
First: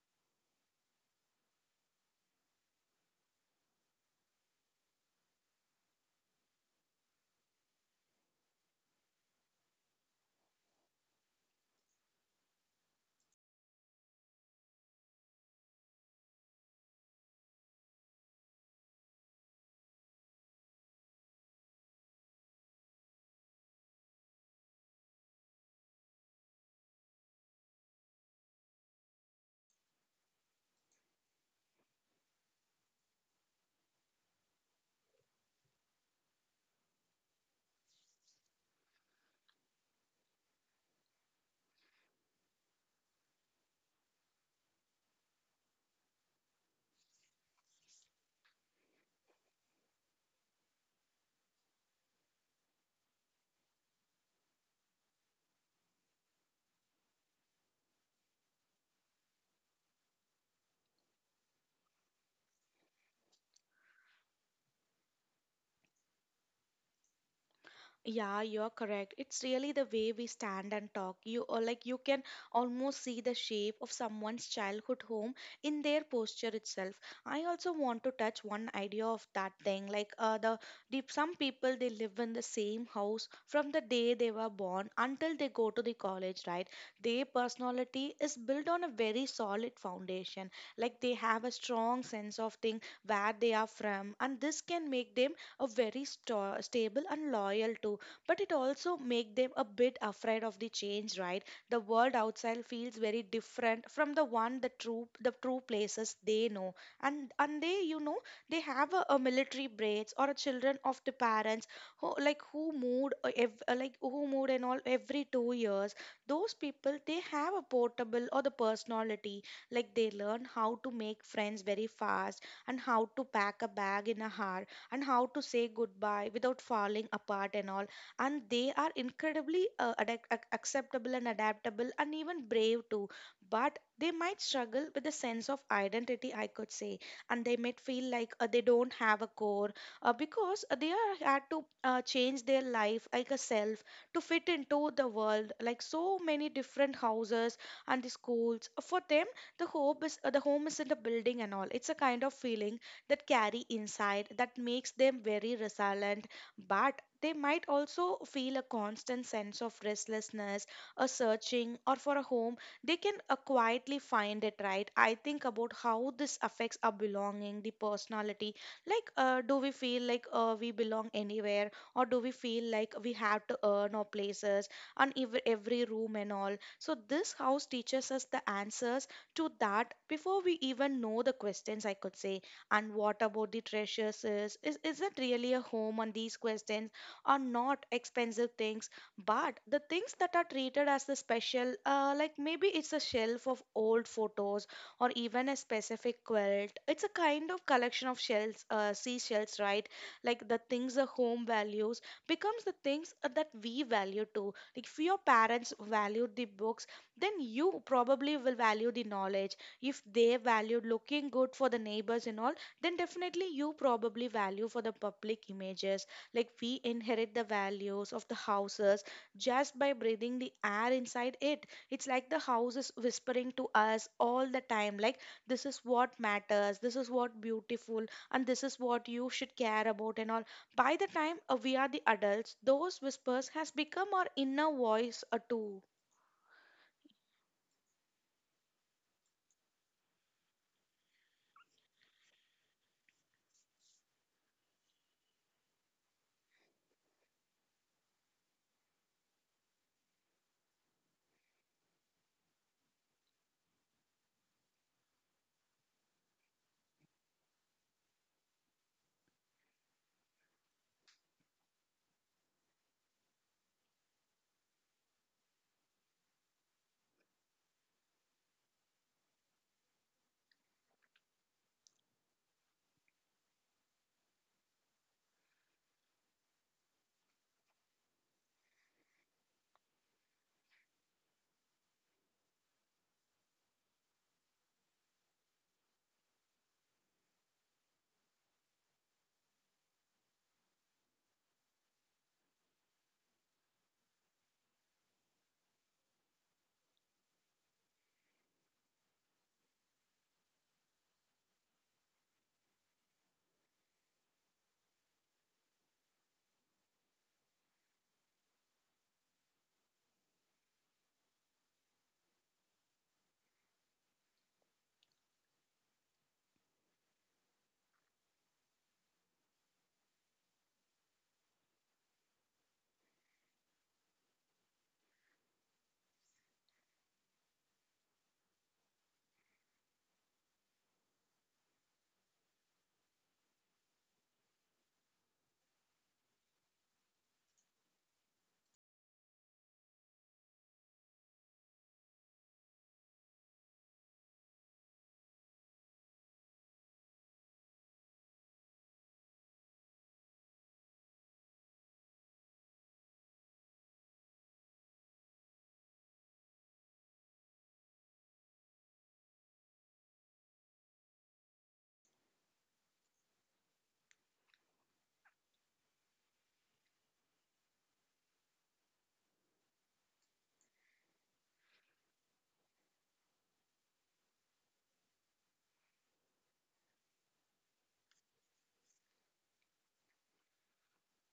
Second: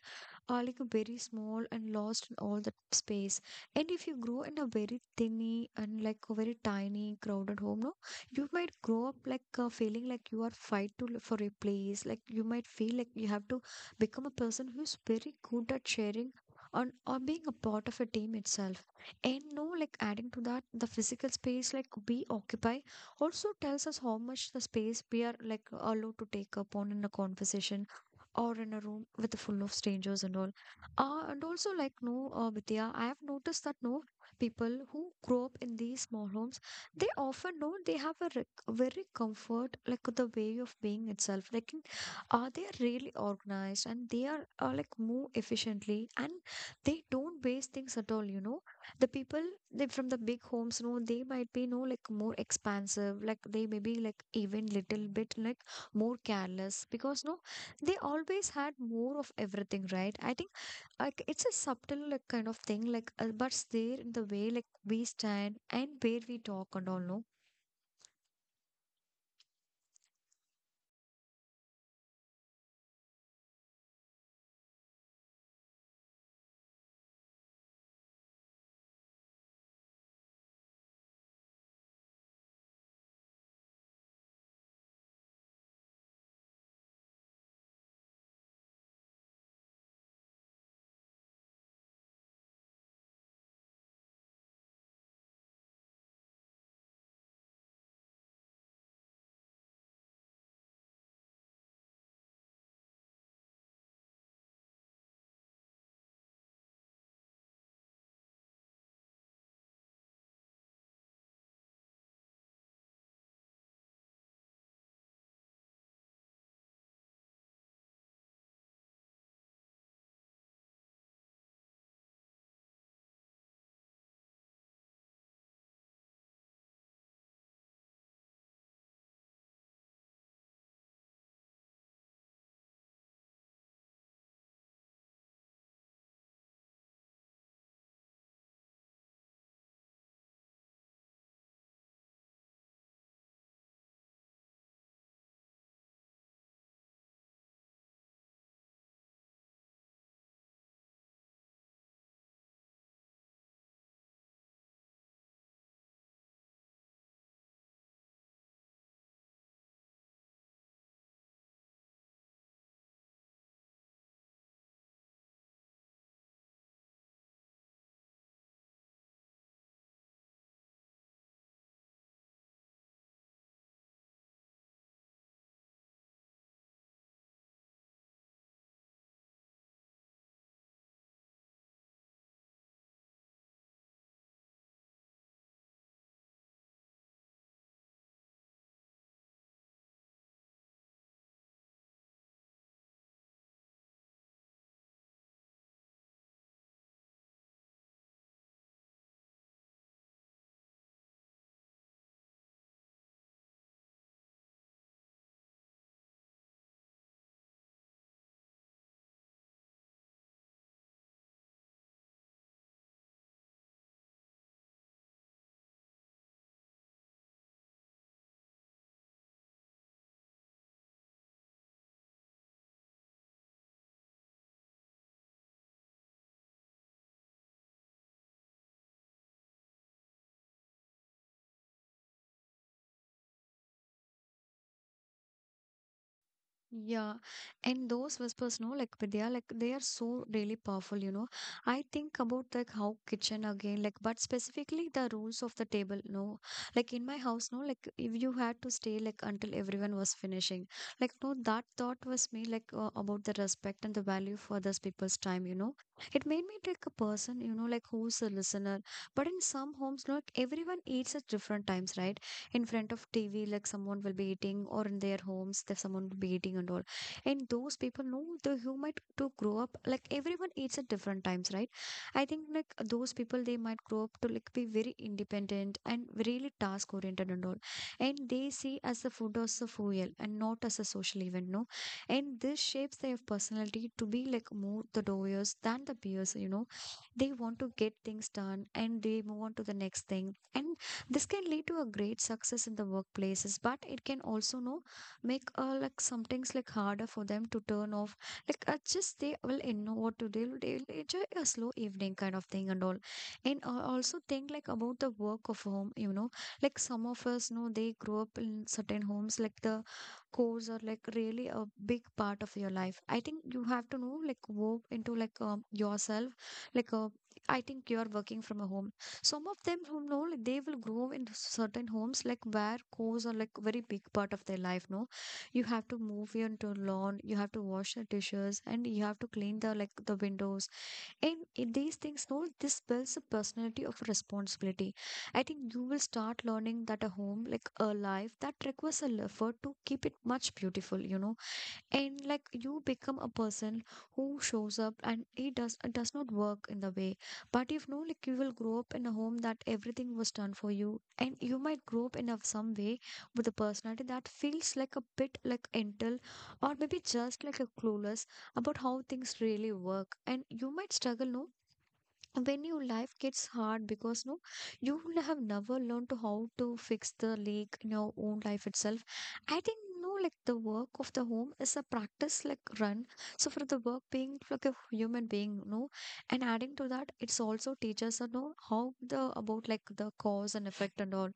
Speaker 1: like very small and lost in all that space. And if you grow in a very tiny and like a very tiny crowded home no, you might grow up like, feeling like you are fight for a place, like you might feel like you have to become a person who's very good at sharing on or being a part of a team itself. And no, like adding to that, the physical space like we occupy also tells us how much the space we are like allowed to take up on in a conversation or in a room with a full of strangers and all. And also like no, Vidya, I have noticed that no people who grow up in these small homes, they often know they have a very comfort like the way of being itself. Like in, they are really organized and they are like move efficiently, and they don't waste things at all, you know. The people they from the big homes no, they might be no like more expansive, like they may be like even little bit like more careless because no they always had more of everything, right, I think. Like it's a subtle like kind of thing like, but it's there in the way like we stand and where we talk and all no.
Speaker 2: Yeah, you're correct. It's really the way we stand and talk. You or like you can almost see the shape of someone's childhood home in their posture itself. I also want to touch one idea of that thing. Like the some people they live in the same house from the day they were born until they go to the college, right? Their personality is built on a very solid foundation. Like they have a strong sense of thing where they are from, and this can make them a very stable and loyal to, but it also make them a bit afraid of the change, right? The world outside feels very different from the one the true places they know. And they, they have a military braids or a children of the parents who who moved, like who moved and all every 2 years. Those people they have a portable or the personality, like they learn how to make friends very fast, and how to pack a bag in a hurry, and how to say goodbye without falling apart and all. And they are incredibly acceptable and adaptable and even brave too. But they might struggle with a sense of identity, I could say, and they might feel like, they don't have a core, because they are, had to, change their life like a self to fit into the world like so many different houses and the schools for them. The hope is, the home isn't a building and all, it's a kind of feeling that carry inside that makes them very resilient. But they might also feel a constant sense of restlessness, a searching or for a home they can, quietly find it, right? I think about how this affects our belonging the personality. Like, do we feel like, we belong anywhere, or do we feel like we have to earn our places on every room and all? So this house teaches us the answers to that before we even know the questions, I could say. And what about the treasures? Is that really a home? On these questions, are not expensive things, but the things that are treated as the special. Like maybe it's a shelf of old photos, or even a specific quilt, it's a kind of collection of shells, seashells, right? Like the things the home values becomes the things that we value too. Like if your parents valued the books, then you probably will value the knowledge. If they valued looking good for the neighbors and all, then definitely you probably value for the public images. Like we inherit the values of the houses just by breathing the air inside it. It's like the house is whispering to us all the time, like this is what matters, this is what beautiful, and this is what you should care about and all. By the time we are the adults, those whispers has become our inner voice too.
Speaker 1: Yeah, and those whispers, no, like but they are like they are so really powerful, you know. I think about like how kitchen again, like but specifically the rules of the table, no. Like in my house, no, like if you had to stay like until everyone was finishing, like no, that thought was me like, about the respect and the value for those people's time, you know. It made me like a person, you know, like who's a listener. But in some homes, like everyone eats at different times, right? In front of TV, like someone will be eating, or in their homes, that someone will be eating and all. And those people know the human to grow up. Like everyone eats at different times, right? I think like those people they might grow up to like be very independent and really task oriented and all. And they see as the food as a fuel and not as a social event, no. And this shapes their personality to be like more the doers than the peers, you know. They want to get things done and they move on to the next thing. And this can lead to a great success in the workplaces, but it can also know make, like some things like harder for them to turn off. Like, just they will you know what to do. They will enjoy a slow evening kind of thing and all. And also think like about the work of home. You know, like some of us know they grow up in certain homes, like the chores are like really a big part of your life. I think you have to know like work into like, yourself. Like, I think you are working from a home. Some of them who know like they will grow in certain homes like where cows are like very big part of their life, no, you have to move into lawn, you have to wash the dishes, and you have to clean the like the windows. And in these things no, this builds a personality of responsibility. I think you will start learning that a home like a life that requires a effort to keep it much beautiful, you know. And like you become a person who shows up and he does, does not work in the way. But if no like you will grow up in a home that everything was done for you, and you might grow up in a, some way with a personality that feels like a bit like entitled, or maybe just like a clueless about how things really work. And you might struggle no when your life gets hard because no you will have never learned to how to fix the leak in your own life itself. I think no like the work of the home is a practice like run so for the work being like a human being, no. And adding to that, it's also teaches us no how the about like the cause and effect and all.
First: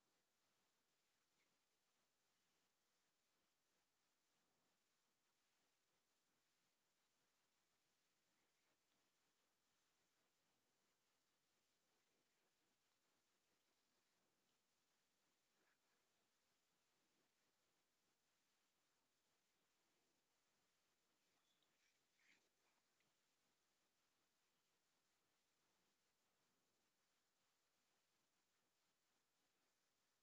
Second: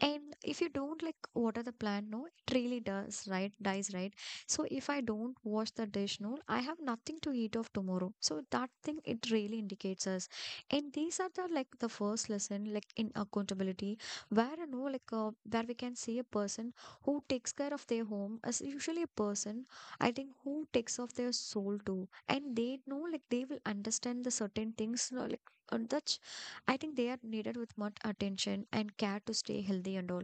Speaker 1: And if you don't like water the plant, no, it really does, right? Dies, right? So if I don't wash the dish, no, I have nothing to eat of tomorrow. So that thing it really indicates us. And these are the like the first lesson, like in accountability, where, you know, like, where we can see a person who takes care of their home is usually a person, I think, who takes off their soul too. And they know like they will understand the certain things, you know, like, that's, I think they are needed with much attention and care to stay healthy and all.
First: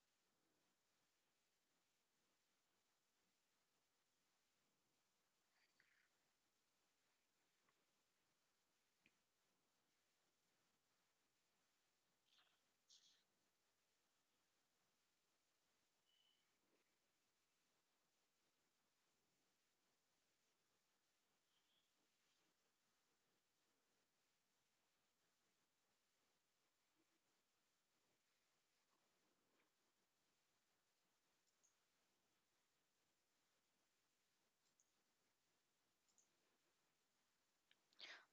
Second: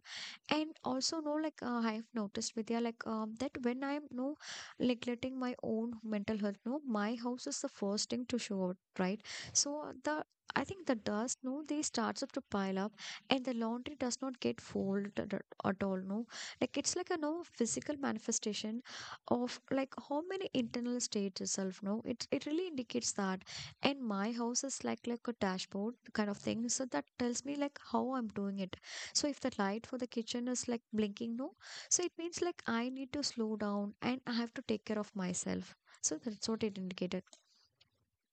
Speaker 1: And also, no, like, I have noticed, Vidya, like, that when I'm no neglecting my own mental health, no, my house is the first thing to show out, right? So the, I think the dust, no, they starts up to pile up, and the laundry does not get folded at all, no. Like it's like a no physical manifestation of like how many internal states itself, no. It really indicates that, and my house is like a dashboard kind of thing, so that tells me like how I'm doing it. So if the light for the kitchen is like blinking no, so it means like I need to slow down and I have to take care of myself, so that's what it indicated.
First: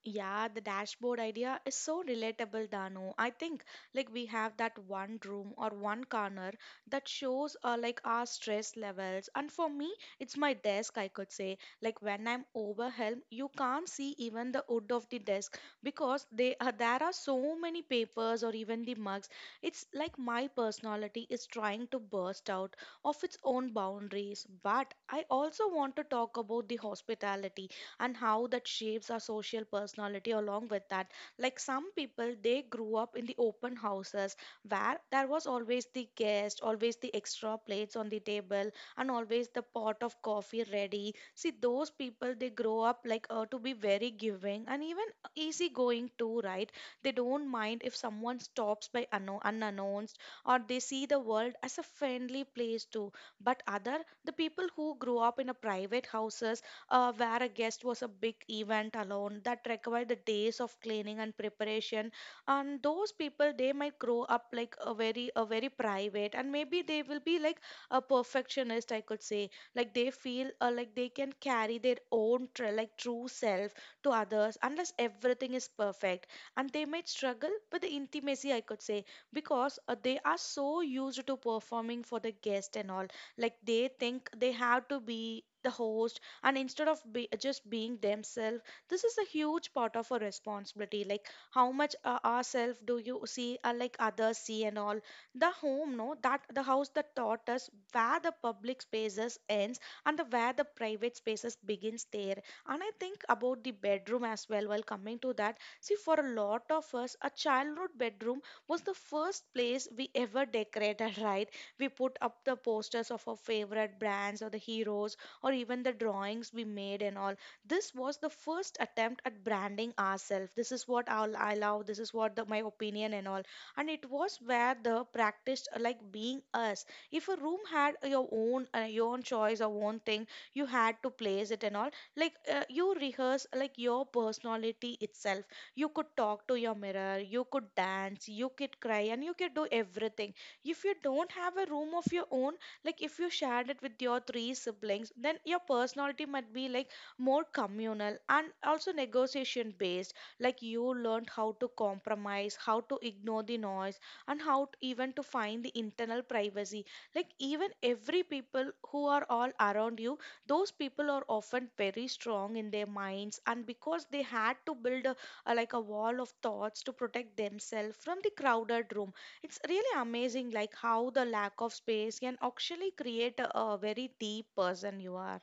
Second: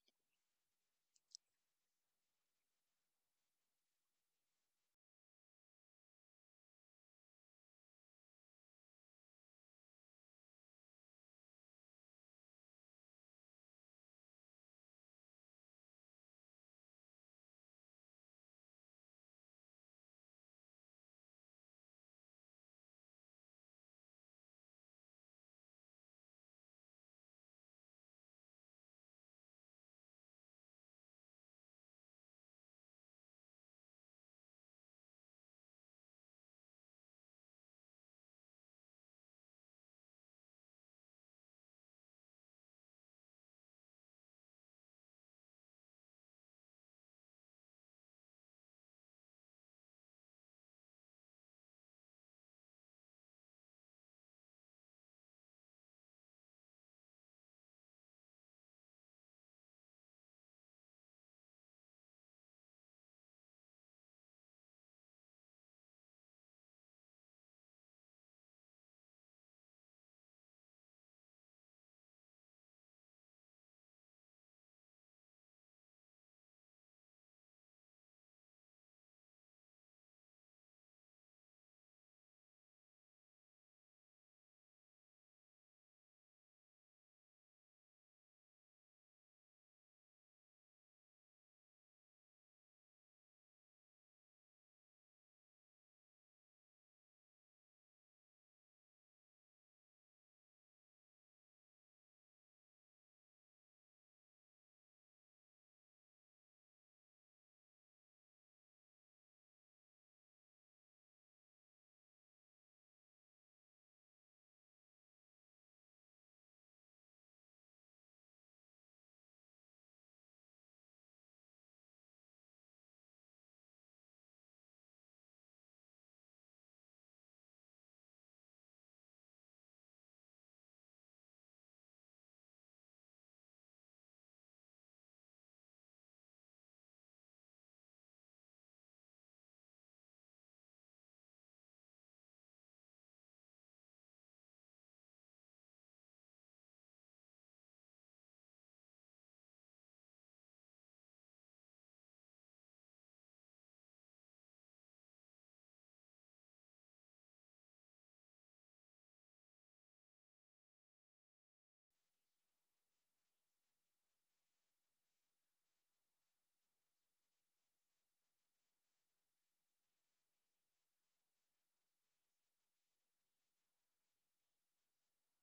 Speaker 2: Yeah, the dashboard idea is so relatable, Dano. I think like we have that one room or one corner that shows, like our stress levels. And for me, it's my desk, I could say. Like when I'm overwhelmed, you can't see even the wood of the desk because they, there are so many papers or even the mugs. It's like my personality is trying to burst out of its own boundaries. But I also want to talk about the hospitality and how that shapes our social personality along with that. Like some people, they grew up in the open houses where there was always the guest, always the extra plates on the table, and always the pot of coffee ready. See, those people they grow up like, to be very giving, and even easygoing too, right? They don't mind if someone stops by unannounced, or they see the world as a friendly place too. But other the people who grew up in a private houses, where a guest was a big event alone that required the days of cleaning and preparation. And those people, they might grow up like a very private, and maybe they will be like a perfectionist, I could say. Like they feel, like they can carry their own like true self to others unless everything is perfect. And they might struggle with the intimacy, I could say, because they are so used to performing for the guest and all. Like they think they have to be the host, and just being themselves. This is a huge part of a responsibility, like how much, ourselves do you see, like others see and all. The home, no, that the house that taught us where the public spaces ends, and where the private spaces begins there. And I think about the bedroom as well while coming to that. See, for a lot of us a childhood bedroom was the first place we ever decorated, [LAUGHS] right? We put up the posters of our favorite brands or the heroes, or even the drawings we made and all. This was the first attempt at branding ourselves. This is what I'll allow, this is what my opinion and all. And it was where the practiced, like being us. If a room had your own, your own choice or own thing, you had to place it and all. Like, you rehearse like your personality itself. You could talk to your mirror, you could dance, you could cry, and you could do everything. If you don't have a room of your own, like if you shared it with your 3 siblings, then your personality might be like more communal and also negotiation based. Like you learned how to compromise, how to ignore the noise, and how to even to find the internal privacy, like even every people who are all around you. Those people are often very strong in their minds, and because they had to build a, like a wall of thoughts to protect themselves from the crowded room. It's really amazing, like how the lack of space can actually create a very deep person you are.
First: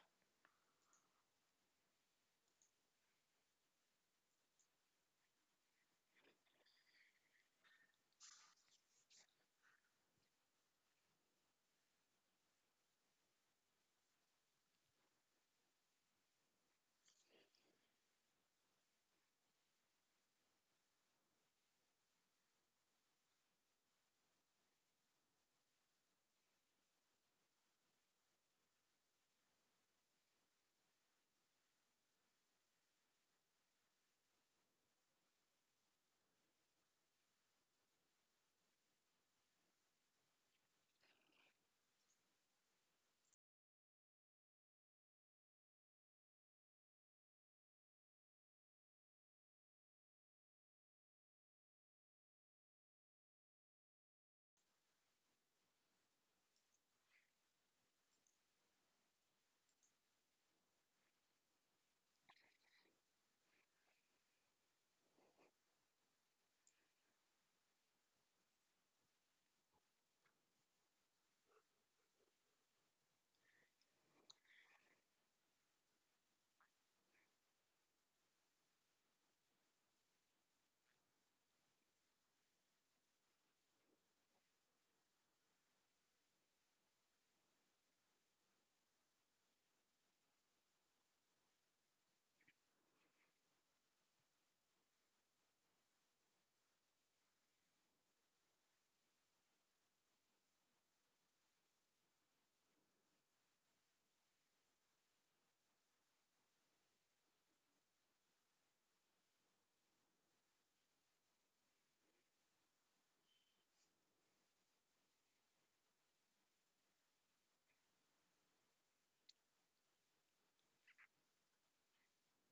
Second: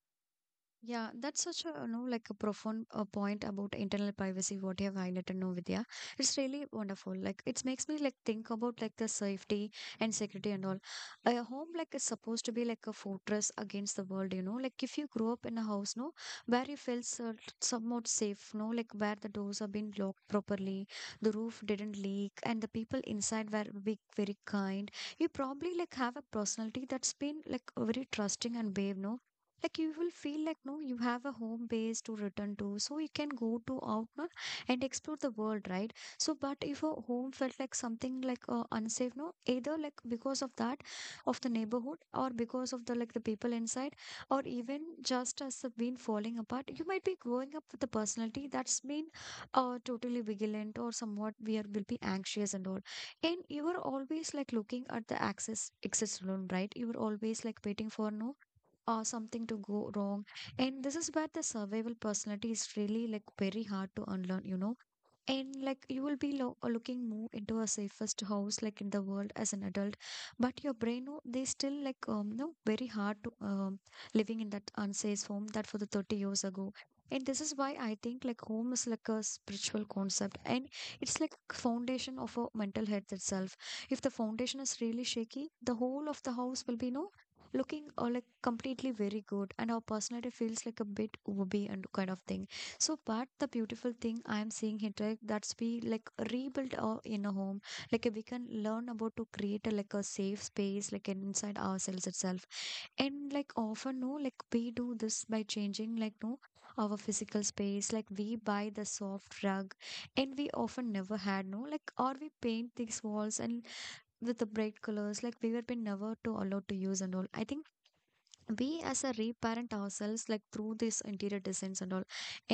Speaker 1: Yeah, that's such a you know like a profound, point about internal privacy. What you have highlighted, no Vidya, it's really wonderful. Like it makes me like think about like the safety and security and all. A home like is supposed to be like a fortress against the world. You know, like if you grow up in a house, no, where you felt somewhat safe, no, like where the doors have been locked properly, the roof didn't leak, and the people inside were big, very kind. You probably like have a personality that's been like very trusting and brave, no like you will feel like no you have a home base to return to, so you can go to out no, and explore the world, right? So but if a home felt like something like, unsafe no, either like because of that of the neighborhood or because of the like the people inside, or even just as been falling apart, you might be growing up with a personality that's been, totally vigilant or somewhat we are will be anxious and all. And you are always like looking at the access alone, right? You are always like waiting for no or something to go wrong. And this is where the survival personality is really like very hard to unlearn, you know. And like you will be lo looking more into a safest house like in the world as an adult, but your brain oh, they still like, no very hard to living in that unsafe home that for the 30 years ago. And this is why I think like home is like a spiritual concept, and it's like foundation of a mental health itself. If the foundation is really shaky, the whole of the house will be no looking or like completely very good, and our personality feels like a bit wobbly and kind of thing. So, but the beautiful thing I am seeing here, right, that's be like rebuilt, in a home. Like, we can learn about to create a, like a safe space, like inside ourselves itself. And like often, no, like we do this by changing, like no, our physical space. Like we buy the soft rug, and we often never had no, like or we paint these walls and with the bright colors, like we were been never to allowed to use and all. I think we as a reparent ourselves like through this interior designs and all,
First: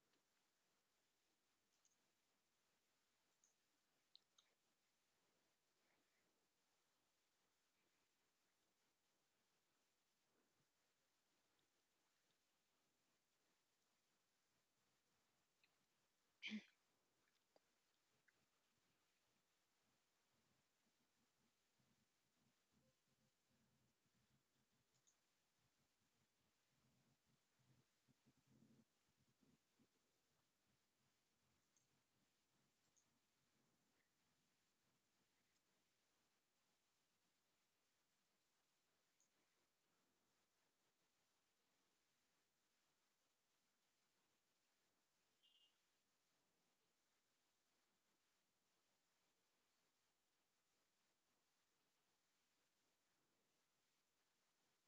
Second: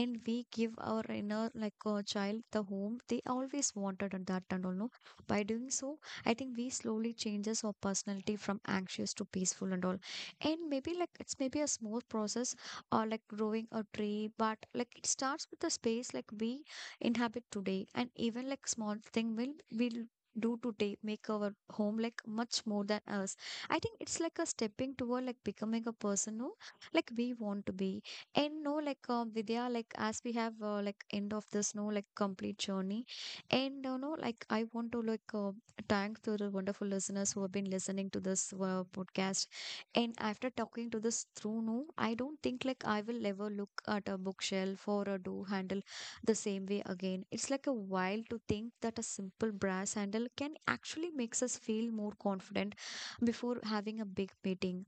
Speaker 1: and we give our inner like, child the home they always wanted and that and all no. By doing so, I think we slowly changes our personality from anxious to peaceful and all. And maybe like it's maybe a small process or like growing a tree, but like it starts with the space like we inhabit today, and even like small thing will do today make our home like much more than us. I think it's like a stepping toward like becoming a person who like we want to be. And no, like, Vidya, like as we have, like end of this no like complete journey, and you know like I want to like, thank to the wonderful listeners who have been listening to this, podcast. And after talking to this through, no, I don't think like I will ever look at a bookshelf or a door handle the same way again. It's like a while to think that a simple brass handle can actually makes us feel more confident before having a big meeting.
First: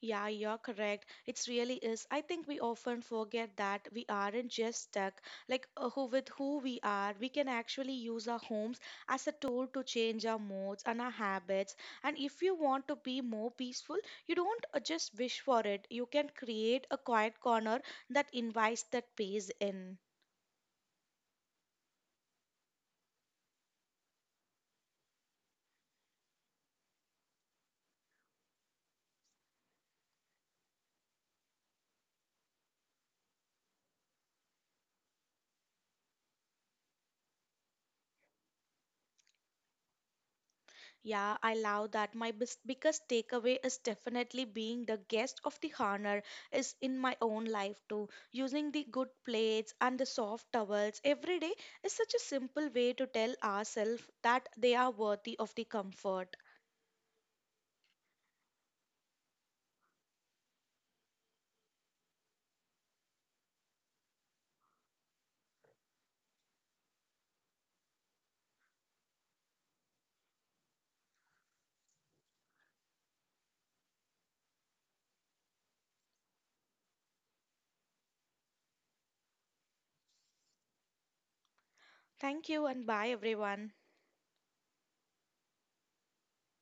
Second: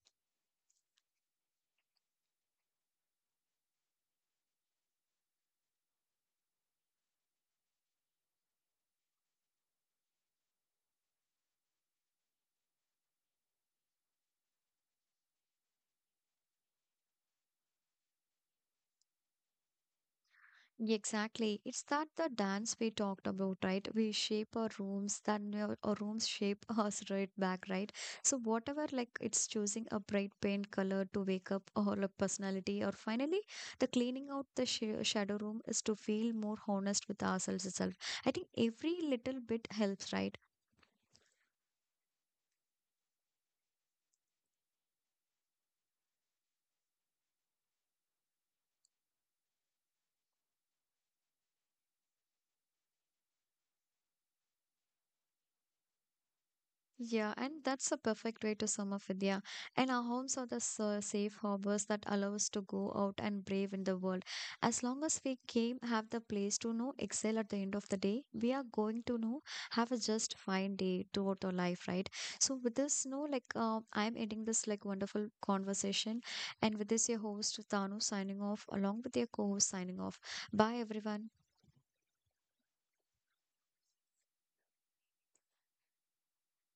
Speaker 2: Yeah, you're correct. It's really is. I think we often forget that we aren't just stuck like, who with who we are. We can actually use our homes as a tool to change our moods and our habits. And if you want to be more peaceful, you don't, just wish for it. You can create a quiet corner that invites that peace in.
Speaker 1: Exactly. It's that the dance we talked about, right? We shape our rooms, then our rooms shape [LAUGHS] us right back, right? So whatever, like it's choosing a bright paint color to wake up or a personality, or finally, the cleaning out the sh shadow room is to feel more honest with ourselves itself. I think every little bit helps, right?
Speaker 2: Yeah, I love that. My biggest takeaway is definitely being the guest of the honor is in my own life too. Using the good plates and the soft towels every day is such a simple way to tell ourselves that they are worthy of the comfort.
Speaker 1: Yeah, and that's a perfect way to sum up, Vidya. And our homes are the safe harbors that allow us to go out and brave in the world. As long as we came, have the place to know, excel at the end of the day, we are going to know, have a just fine day throughout our life, right? So with this, no, like, I'm ending this like wonderful conversation, and with this, your host Tanu signing off, along with your co-host signing off. Bye, everyone.
Speaker 2: Thank you and bye everyone.